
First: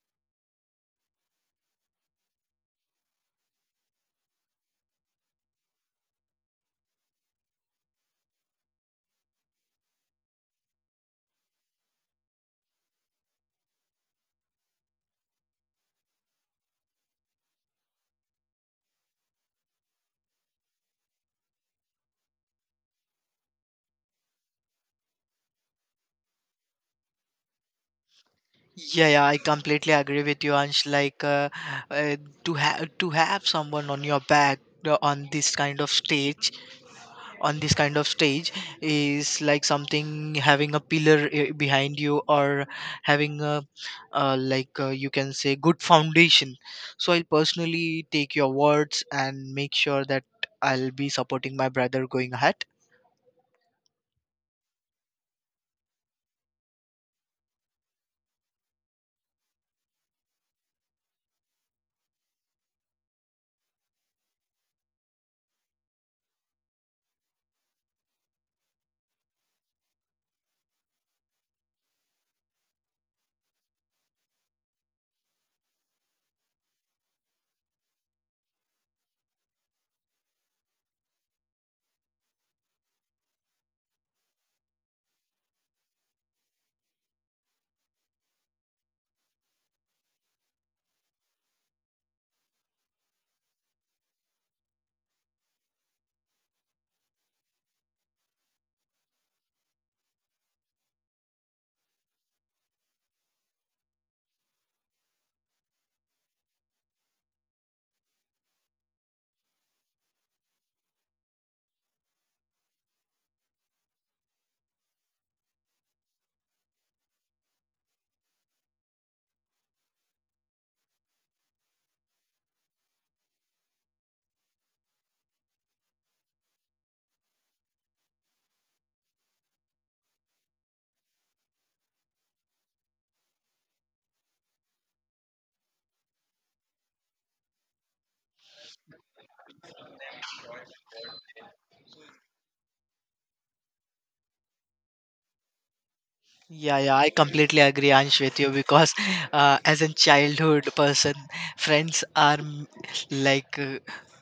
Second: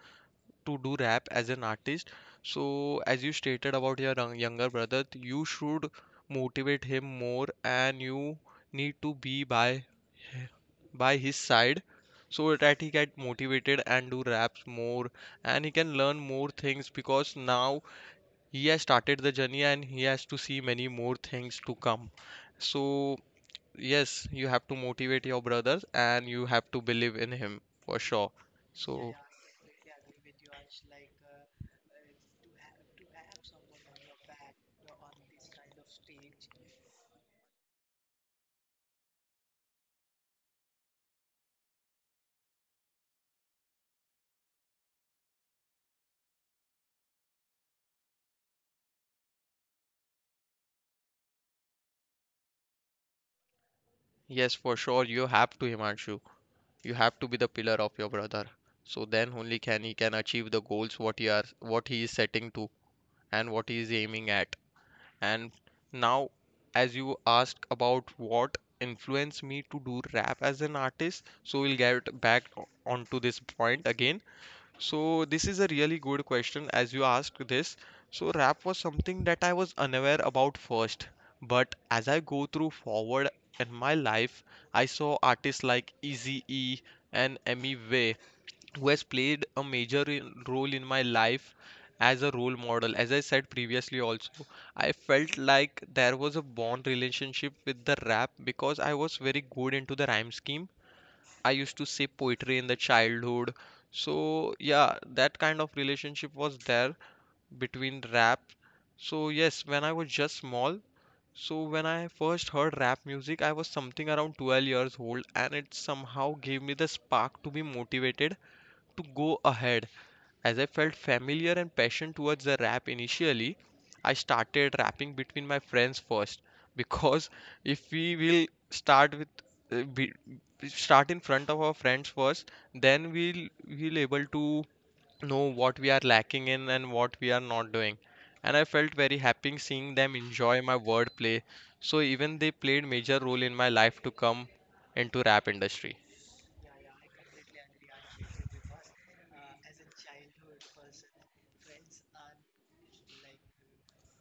B: to do rap as an artist. So, as you stated about your younger brother, you should motivate him more, and you need to be by his side, so that he get motivated and do raps more, and he can learn more things because now he has started the journey and he has to see many more things to come. So, yes, you have to motivate your brother and you have to believe in him for sure.
A: Yeah,
B: So,
A: yeah, I completely agree with you, Ansh, like uh, to have someone on your back, on this kind of stage on this kind of stage is like something having a pillar behind you, or having a like you can say good foundation. So I'll personally take your words and make sure that I'll be supporting my brother going ahead.
B: yes, for sure, you have to, Himanshu. You have to be the pillar of your brother. So then only can he can achieve the goals what he are what he is setting to and what he is aiming at. And now, as you asked about what influenced me to do rap as an artist, so we'll get back onto this point again. So this is a really good question as you asked this. So rap was something that I was unaware about first, but as I go through forward in my life, I saw artists like Eazy-E and Emmy Way, who has played a major role in my life as a role model. As I said previously also, I felt like there was a bond relationship with the rap because I was very good into the rhyme scheme. I used to say poetry in the childhood. So yeah, that kind of relationship was there between rap. So yes, when I was just small, so when I first heard rap music, I was something around 12 years old and it somehow gave me the spark to be motivated to go ahead. As I felt familiar and passion towards the rap initially, I started rapping between my friends first because if we will start with uh, be, start in front of our friends first, then we'll able to know what we are lacking in and what we are not doing. And I felt very happy seeing them enjoy my wordplay. So even they played major role in my life to come into rap industry.
A: Yeah, yeah, I completely agree, Ansh, with you because as a childhood person, friends are like uh,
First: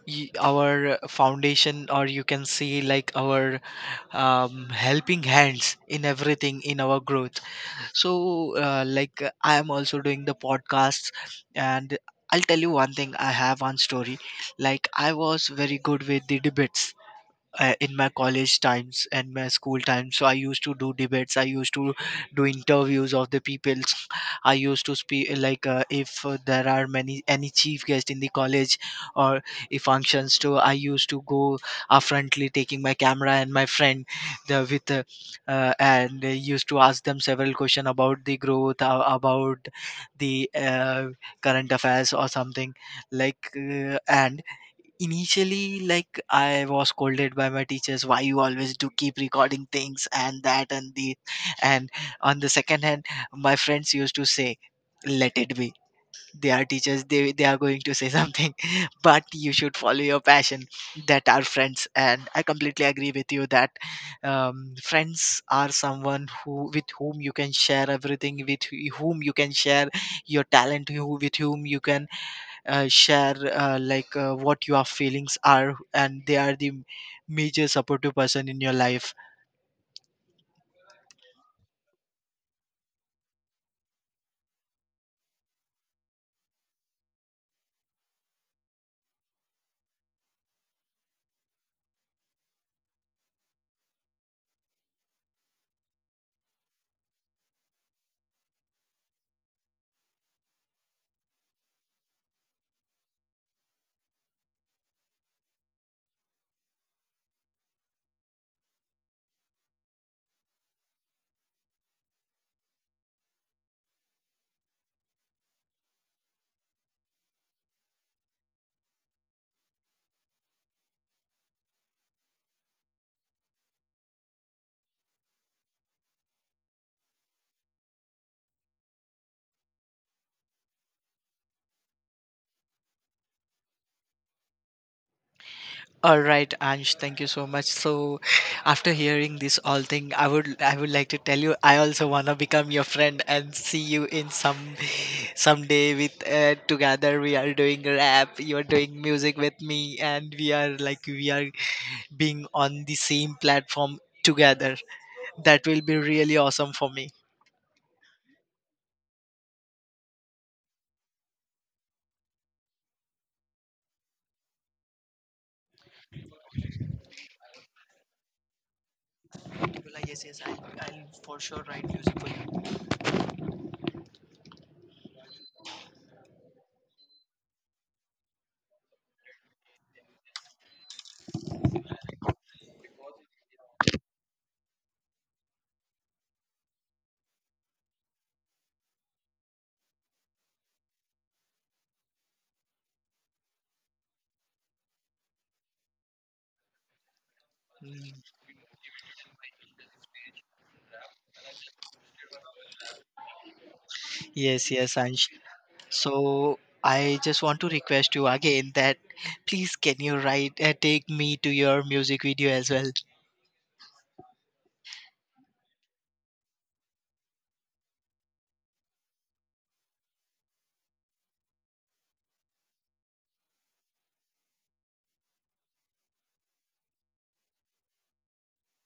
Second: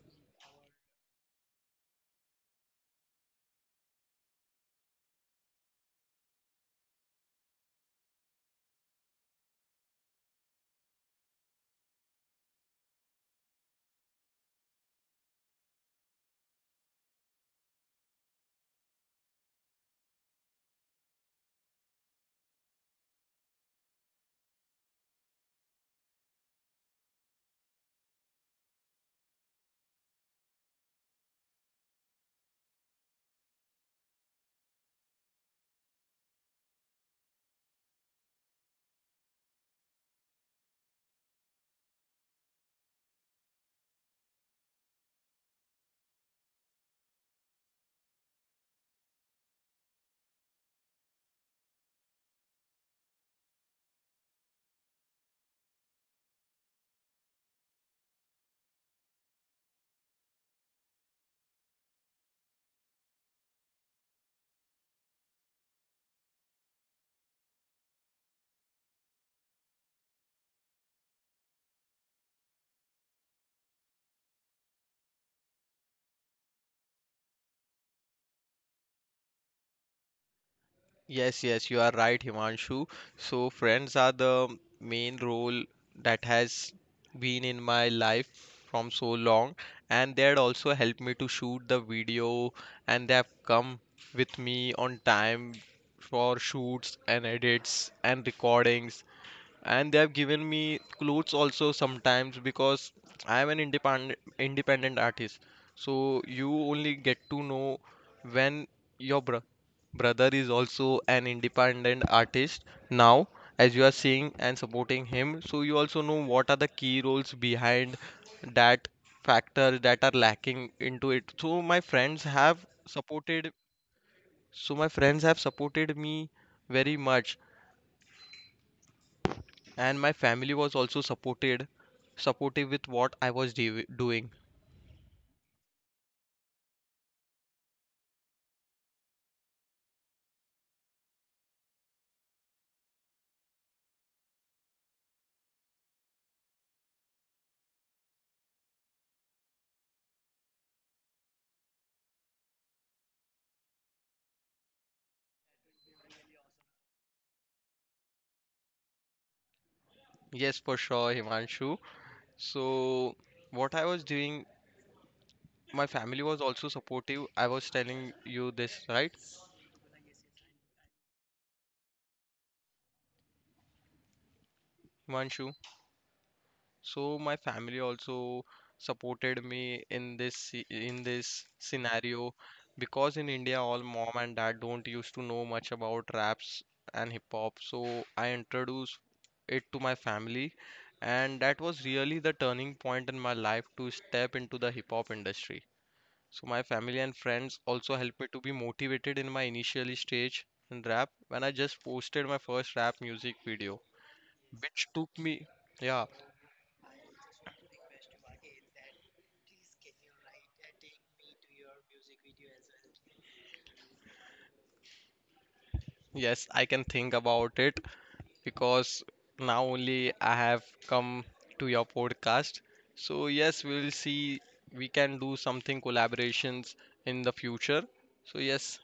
A: y- our foundation, or you can see like our helping hands in everything in our growth. So, I am also doing the podcasts, and I'll tell you one thing, I have one story. Like, I was very good with the debates in my college times and my school times. So I used to do debates, I used to do interviews of the peoples, I used to speak like if there are many any chief guest in the college or if functions too, I used to go upfrontly taking my camera and my friend, the, with and used to ask them several question about the growth, about the current affairs or something like and... Initially, like I was scolded by my teachers, "Why you always do keep recording things and that?" and the and On the second hand, my friends used to say, let it be. They are teachers, they are going to say something, but you should follow your passion. That are friends, and I completely agree with you that friends are someone who with whom you can share everything, with whom you can share your talent, who with whom you can share what your feelings are, and they are the major supportive person in your life.
B: Yes, yes, you are right, Himanshu. So, friends are the main role that has been in my life from so long, and they had also helped me to shoot the video, and they have come with me on time for shoots and edits and recordings, and they have given me clothes also sometimes because I am an independent artist. So you only get to know when your Brother is also an independent artist now, as you are seeing and supporting him. So you also know what are the key roles behind that factors that are lacking into it. So my friends have supported me very much, and my family was also supportive with what I was doing.
A: All right, Ansh, thank you so much. So after hearing this all thing, I would like to tell you I also want to become your friend and see you in some someday with together we are doing rap, you are doing music with me, and we are being on the same platform together. That will be really awesome for me.
B: Yes, for sure, Himanshu. So what I was doing, my family was also supportive. I was telling you this, right?
A: Abdullah, yes, yes, I'll for sure write music for
B: Himanshu. So my family also supported me in this scenario because in India all mom and dad don't used to know much about raps and hip hop. So I introduced it to my family, and that was really the turning point in my life to step into the hip hop industry. So my family and friends also
A: you.
B: helped me to be motivated in my initial stage in rap when I just posted my first rap music video,
A: Yes,
B: which
A: yes,
B: took
A: Ansh.
B: me yeah.
A: So I just want to request you again that please can you write take me to your music video as well.
B: Yes, I can think about it because now only I have come to your podcast. So yes, we'll see we can do something collaborations in the future. So yes.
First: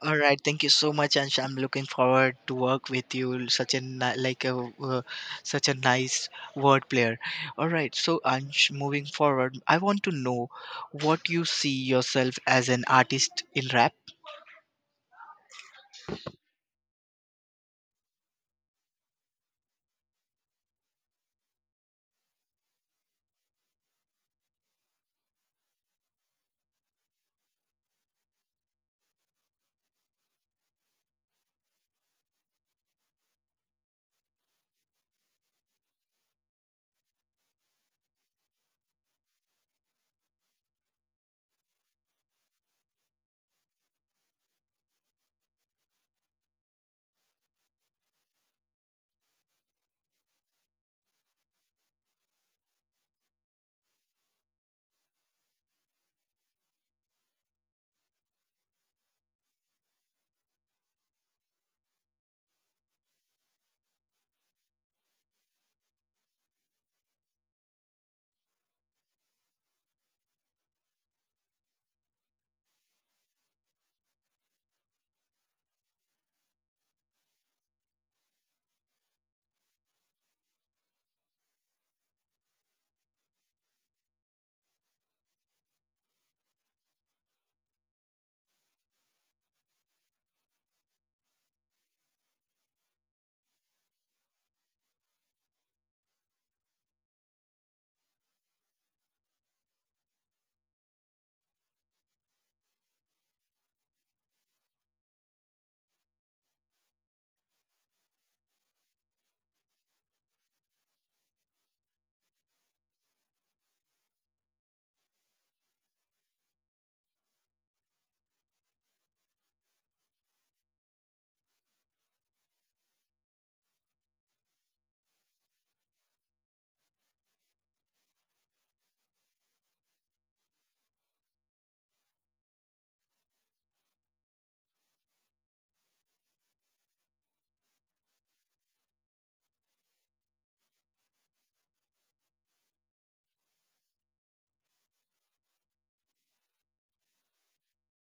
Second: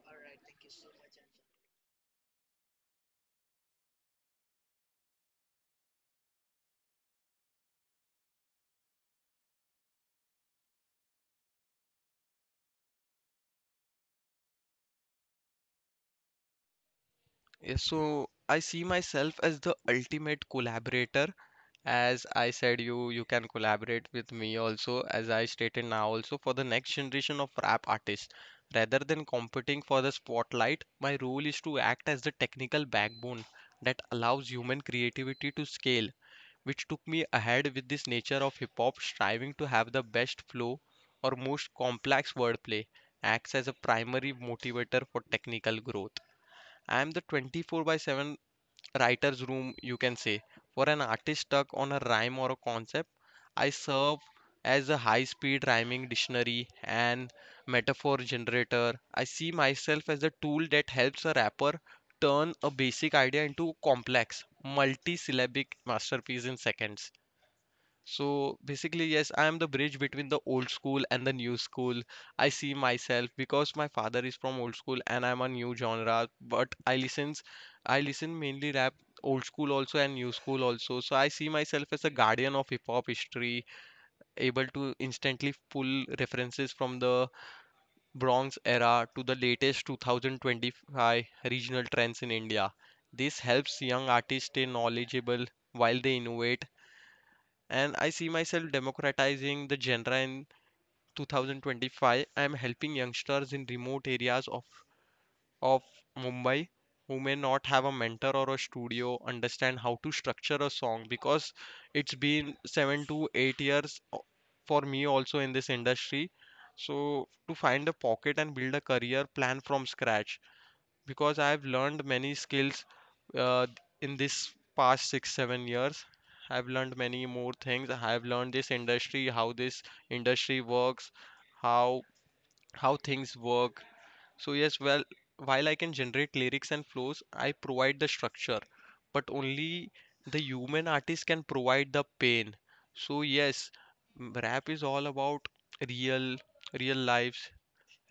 A: All right, thank you so much, Ansh. I'm looking forward to work with you. Such a such a nice word player. All right, so Ansh, moving forward, I want to know what you see yourself as an artist in rap.
B: Yeah, so I see myself as the ultimate collaborator. As I said, you can collaborate with me also, as I stated now also for the next generation of rap artists. Rather than competing for the spotlight, my role is to act as the technical backbone that allows human creativity to scale, which took me ahead with this nature of hip hop striving to have the best flow or most complex wordplay, acts as a primary motivator for technical growth. I'm the 24 by 7 writer's room, you can say. For an artist stuck on a rhyme or a concept, I serve as a high speed rhyming dictionary and metaphor generator. I see myself as a tool that helps a rapper turn a basic idea into a complex, multi syllabic masterpiece in seconds. So basically, yes, I am the bridge between the old school and the new school. I see myself because my father is from old school and I'm a new genre, but I listens, I listen mainly rap, old school also and new school also. So I see myself as a guardian of hip hop history, able to instantly pull references from the Bronx era to the latest 2025 regional trends in India. This helps young artists stay knowledgeable while they innovate, and I see myself democratizing the genre in 2025. I am helping youngsters in remote areas of Mumbai who may not have a mentor or a studio understand how to structure a song because it's been 7 to 8 years for me also in this industry. So, to find a pocket and build a career plan from scratch because I've learned many skills uh, in this past six, 7 years. I've learned many more things. I've learned this industry, how this industry works, how how things work. So yes, well, while I can generate lyrics and flows, I provide the structure, but only the human artist can provide the pain. So yes, rap is all about real real lives,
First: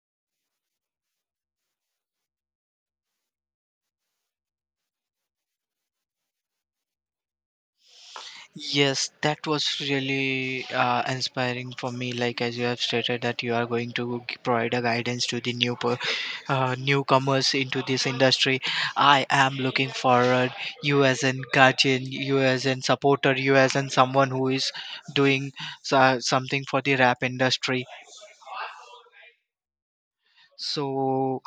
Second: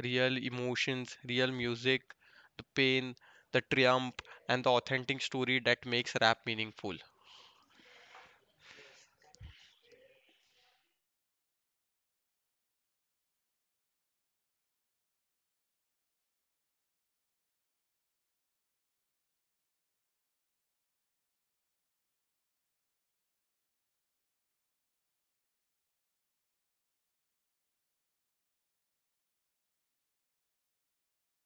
B: real emotions, real music, the pain, the triumph, and the authentic story that makes rap meaningful.
A: Yes, that was really inspiring for me. Like, as you have stated that you are going to provide a guidance to the newcomers into this industry. I am looking forward you as an guardian, you as an supporter, you as an someone who is doing something for the rap industry. So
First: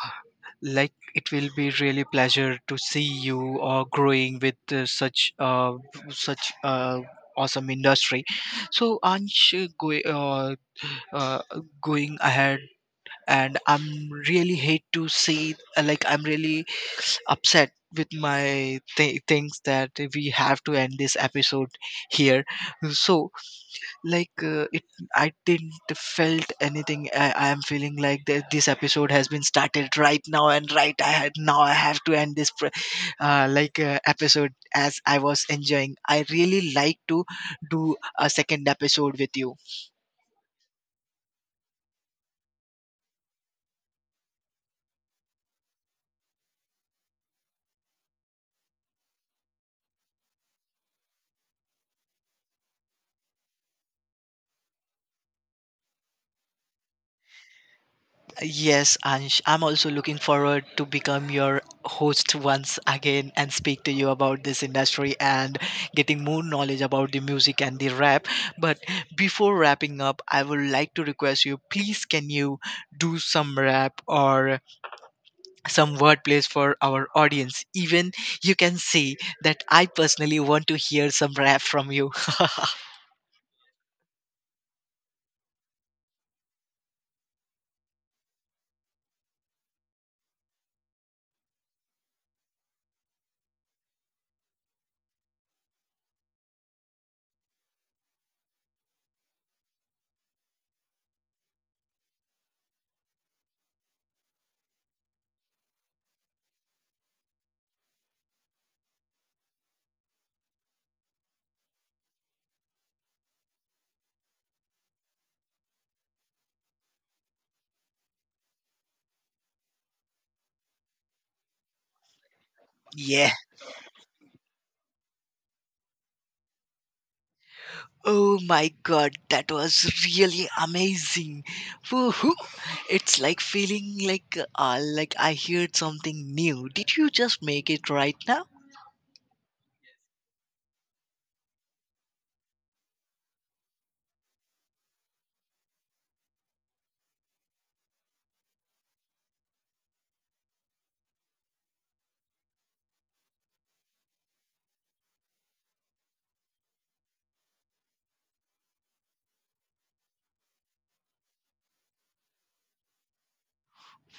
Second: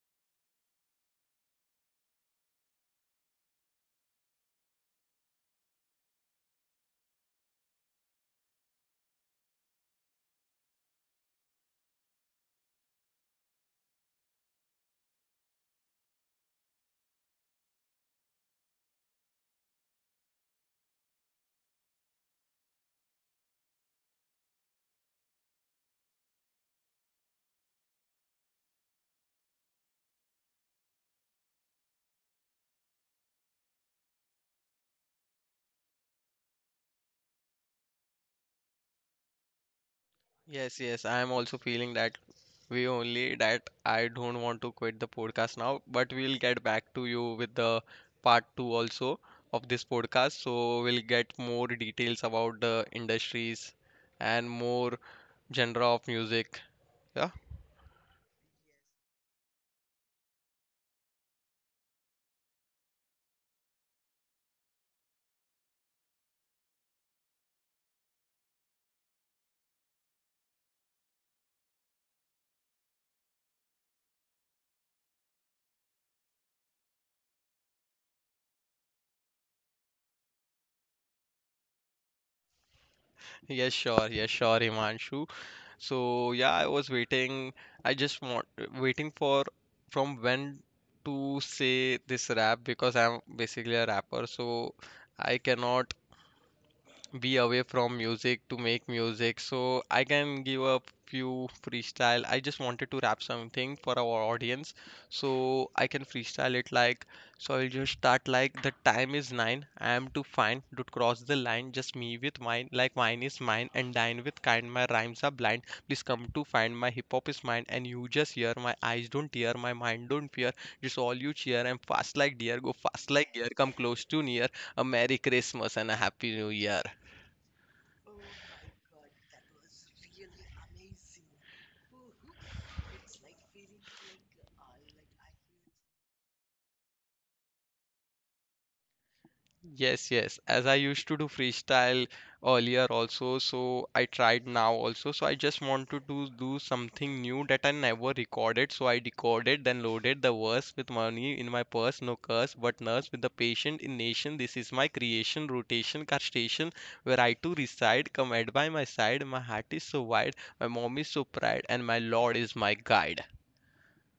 A: like it will be really pleasure to see you growing with such such uh, awesome industry. So Ansh, uh, going ahead, and I'm really hate to see like I'm really upset with my things that we have to end this episode here. So like it I didn't felt anything. I am feeling like that this episode has been started right now, and right I had, now I have to end this episode. As I was enjoying, I really like to do a second episode with you.
B: Yes, yes, I am also feeling that way only, that I don't want to quit the podcast now, but we'll get back to you with the part two also of this podcast. So we'll get more details about the industries and more genre of music. Yeah.
A: Yes, Ansh, I'm also looking forward to become your host once again and speak to you about this industry and getting more knowledge about the music and the rap. But before wrapping up, I would like to request you, please can you do some rap or some word plays for our audience. Even you can say that I personally want to hear some rap from you.
B: Yes, sure. Yes, sure, Himanshu. So yeah, I was waiting. I just want waiting for from when to say this rap because I'm basically a rapper, so I cannot be away from music to make music, so I can give a few freestyle. I just wanted to rap something for our audience, so I can freestyle it like. So I'll just start like: the time is nine, I am to find, don't cross the line, just me with mine, like mine is mine and dine with kind, my rhymes are blind, please come to find, my hip hop is mine and you just hear, my eyes don't tear, my mind don't fear, just all you cheer, I'm fast like deer, go fast
A: yeah.
B: like deer, come close to near, a merry Christmas and a happy new year.
A: Oh my god, that was really amazing. Woohoo. It's like feeling like I heard something new. Did you just make it right now?
B: Yes, yes. As I used to do freestyle earlier also, so I tried now also. So I just wanted to do something new that I never recorded. So I recorded, then loaded the verse with money in my purse, no curse, but nurse with the patient in nation. This is my creation, rotation, castation, where I too reside. Come at by my side, my heart is so wide, my mom is so proud, and my Lord is my guide.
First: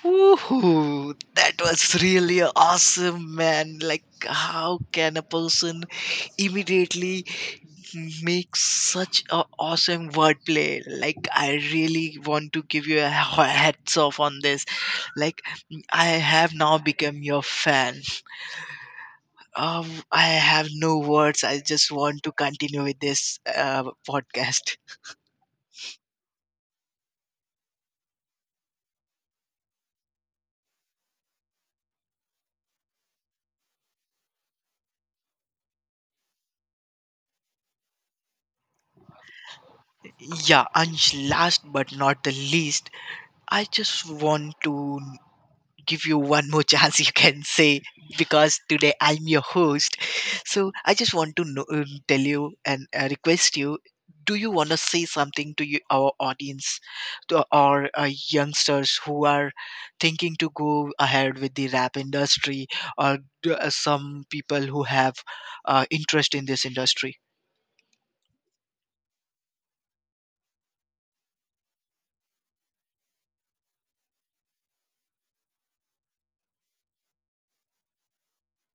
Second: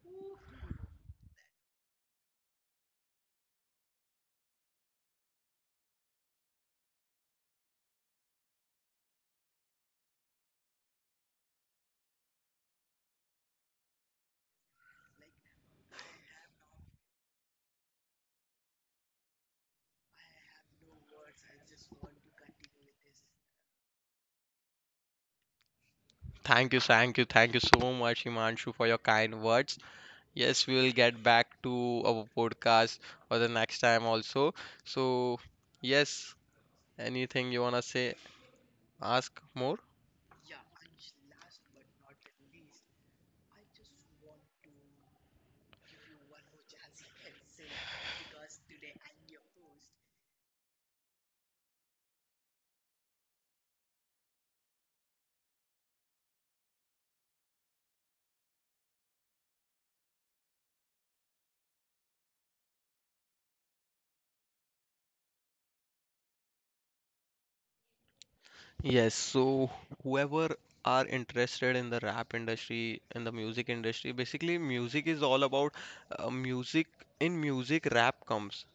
A: Woohoo! That was really awesome, man. Like, how can a person immediately make such a awesome wordplay? Like, I really want to give you a heads off on this. Like, I have now become your fan. I have no words. I just want to continue with this podcast.
B: Thank you, thank you, thank you so much, Himanshu, for your kind words. Yes, we will get back to our podcast for the next time also. So, yes, anything you wanna say, ask more?
A: Yeah, Ansh, last but not the least, I just want to give you one more chance, you can say, because today I'm your host. So I just want to know, tell you and request you, do you want to say something to you, our audience, to our youngsters who are thinking to go ahead with the rap industry or some people who have interest in this industry.
B: Yes, so whoever are interested in the rap industry, in the music industry, basically music is all about music. In music, rap comes.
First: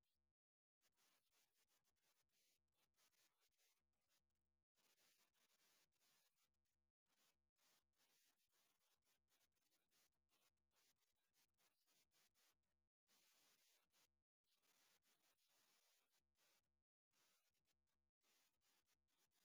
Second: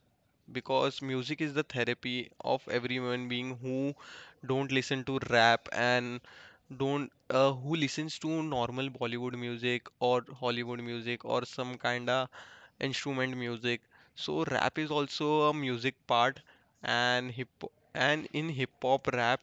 B: Because music is the therapy of every human being who don't listen to rap and don't who listens to normal Bollywood music or Hollywood music or some kinda instrument music. So rap is also a music part, and hip and in hip hop rap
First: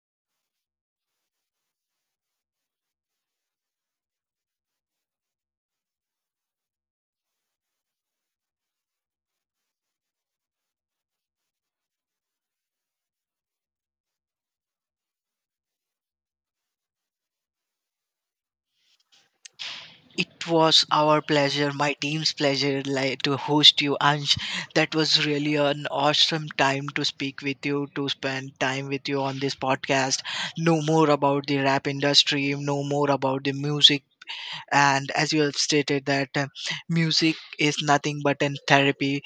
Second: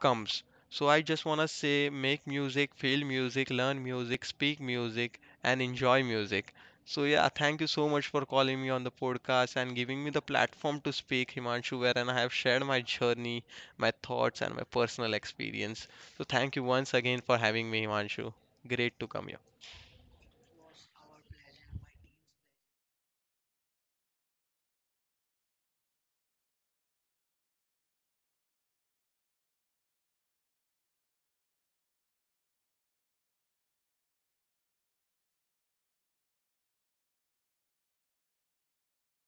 B: comes. So I just want to say make music, feel music, learn music, speak music, and enjoy music. So yeah, thank you so much for calling me on the podcast and giving me the platform to speak, Himanshu, wherein I have shared my journey, my thoughts, and my personal experience. So thank you once again for having me, Himanshu. Great to come here.
A: It was our pleasure, my team's pleasure, like, to host you, Ansh. That was really an awesome time to speak with you, to spend time with you on this podcast. Know more about the rap industry, know more about the music, and as you have stated that music is nothing but a therapy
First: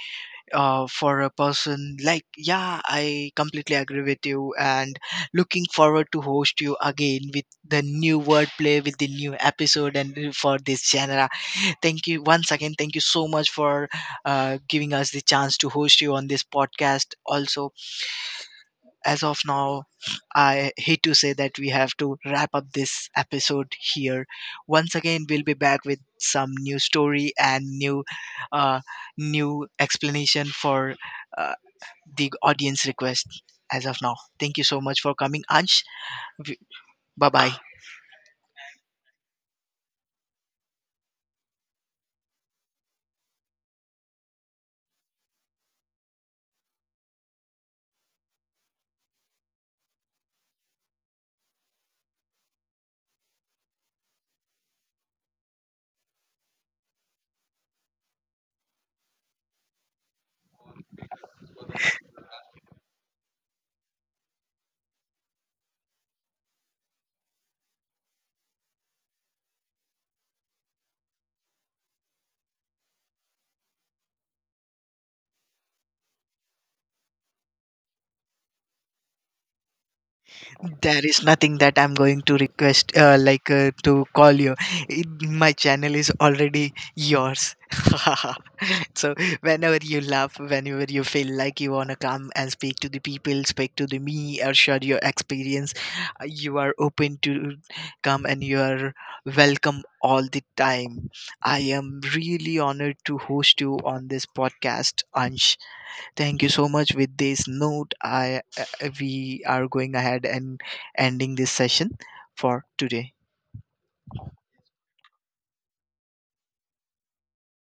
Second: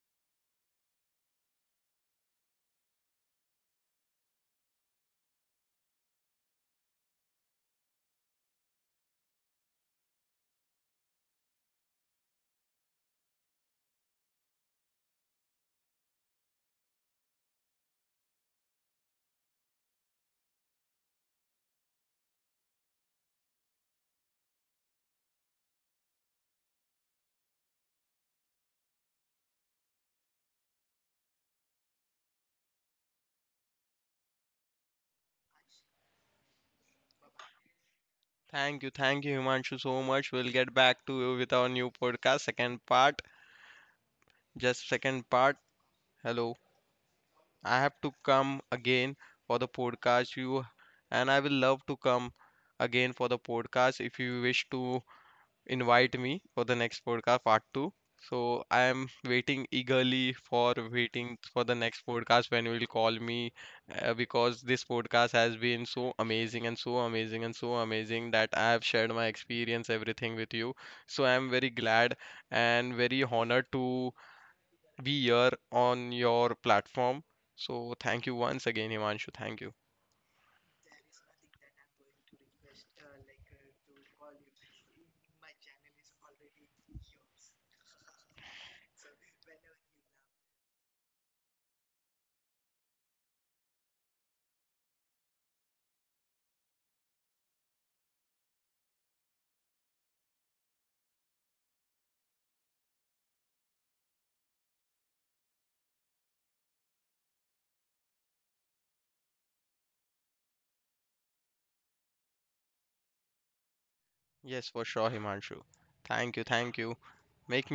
A: for a person. Like, yeah, I completely agree with you, and looking forward to host you again with the new wordplay, with the new episode, and for this genre. Thank you once again. Thank you so much for giving us the chance to host you on this podcast. Also, as of now, I hate to say that we have to wrap up this episode here. Once again, we'll be back with some new story and uh, new explanation for uh, the audience request. As of now, thank you so much for coming, Ansh. Bye bye.
B: Thank you, Himanshu, so much. We'll get back to you with our new podcast, second part. Just second part. Hello. I have to come again for the podcast. You and I will love to come again for the podcast if you wish to invite me for the next podcast part two. So I am waiting eagerly for waiting for the next podcast when you will call me because this podcast has been so amazing that I have shared my experience everything with you. So I am very glad and very honored to we here on your platform. So thank you once again, Himanshu. Thank you.
A: There is nothing that I'm going to request, to call you. It, my channel is already yours. so whenever you laugh, whenever you feel like you wanna come and speak to the people, speak to the me, or share your experience, you are open to come and you are welcome all the time. I am really honored to host you on this podcast, Ansh. Thank you so much. With this note, I we are going ahead and ending this session for today.
B: Yes, for sure, Himanshu. Thank you, thank you. Make me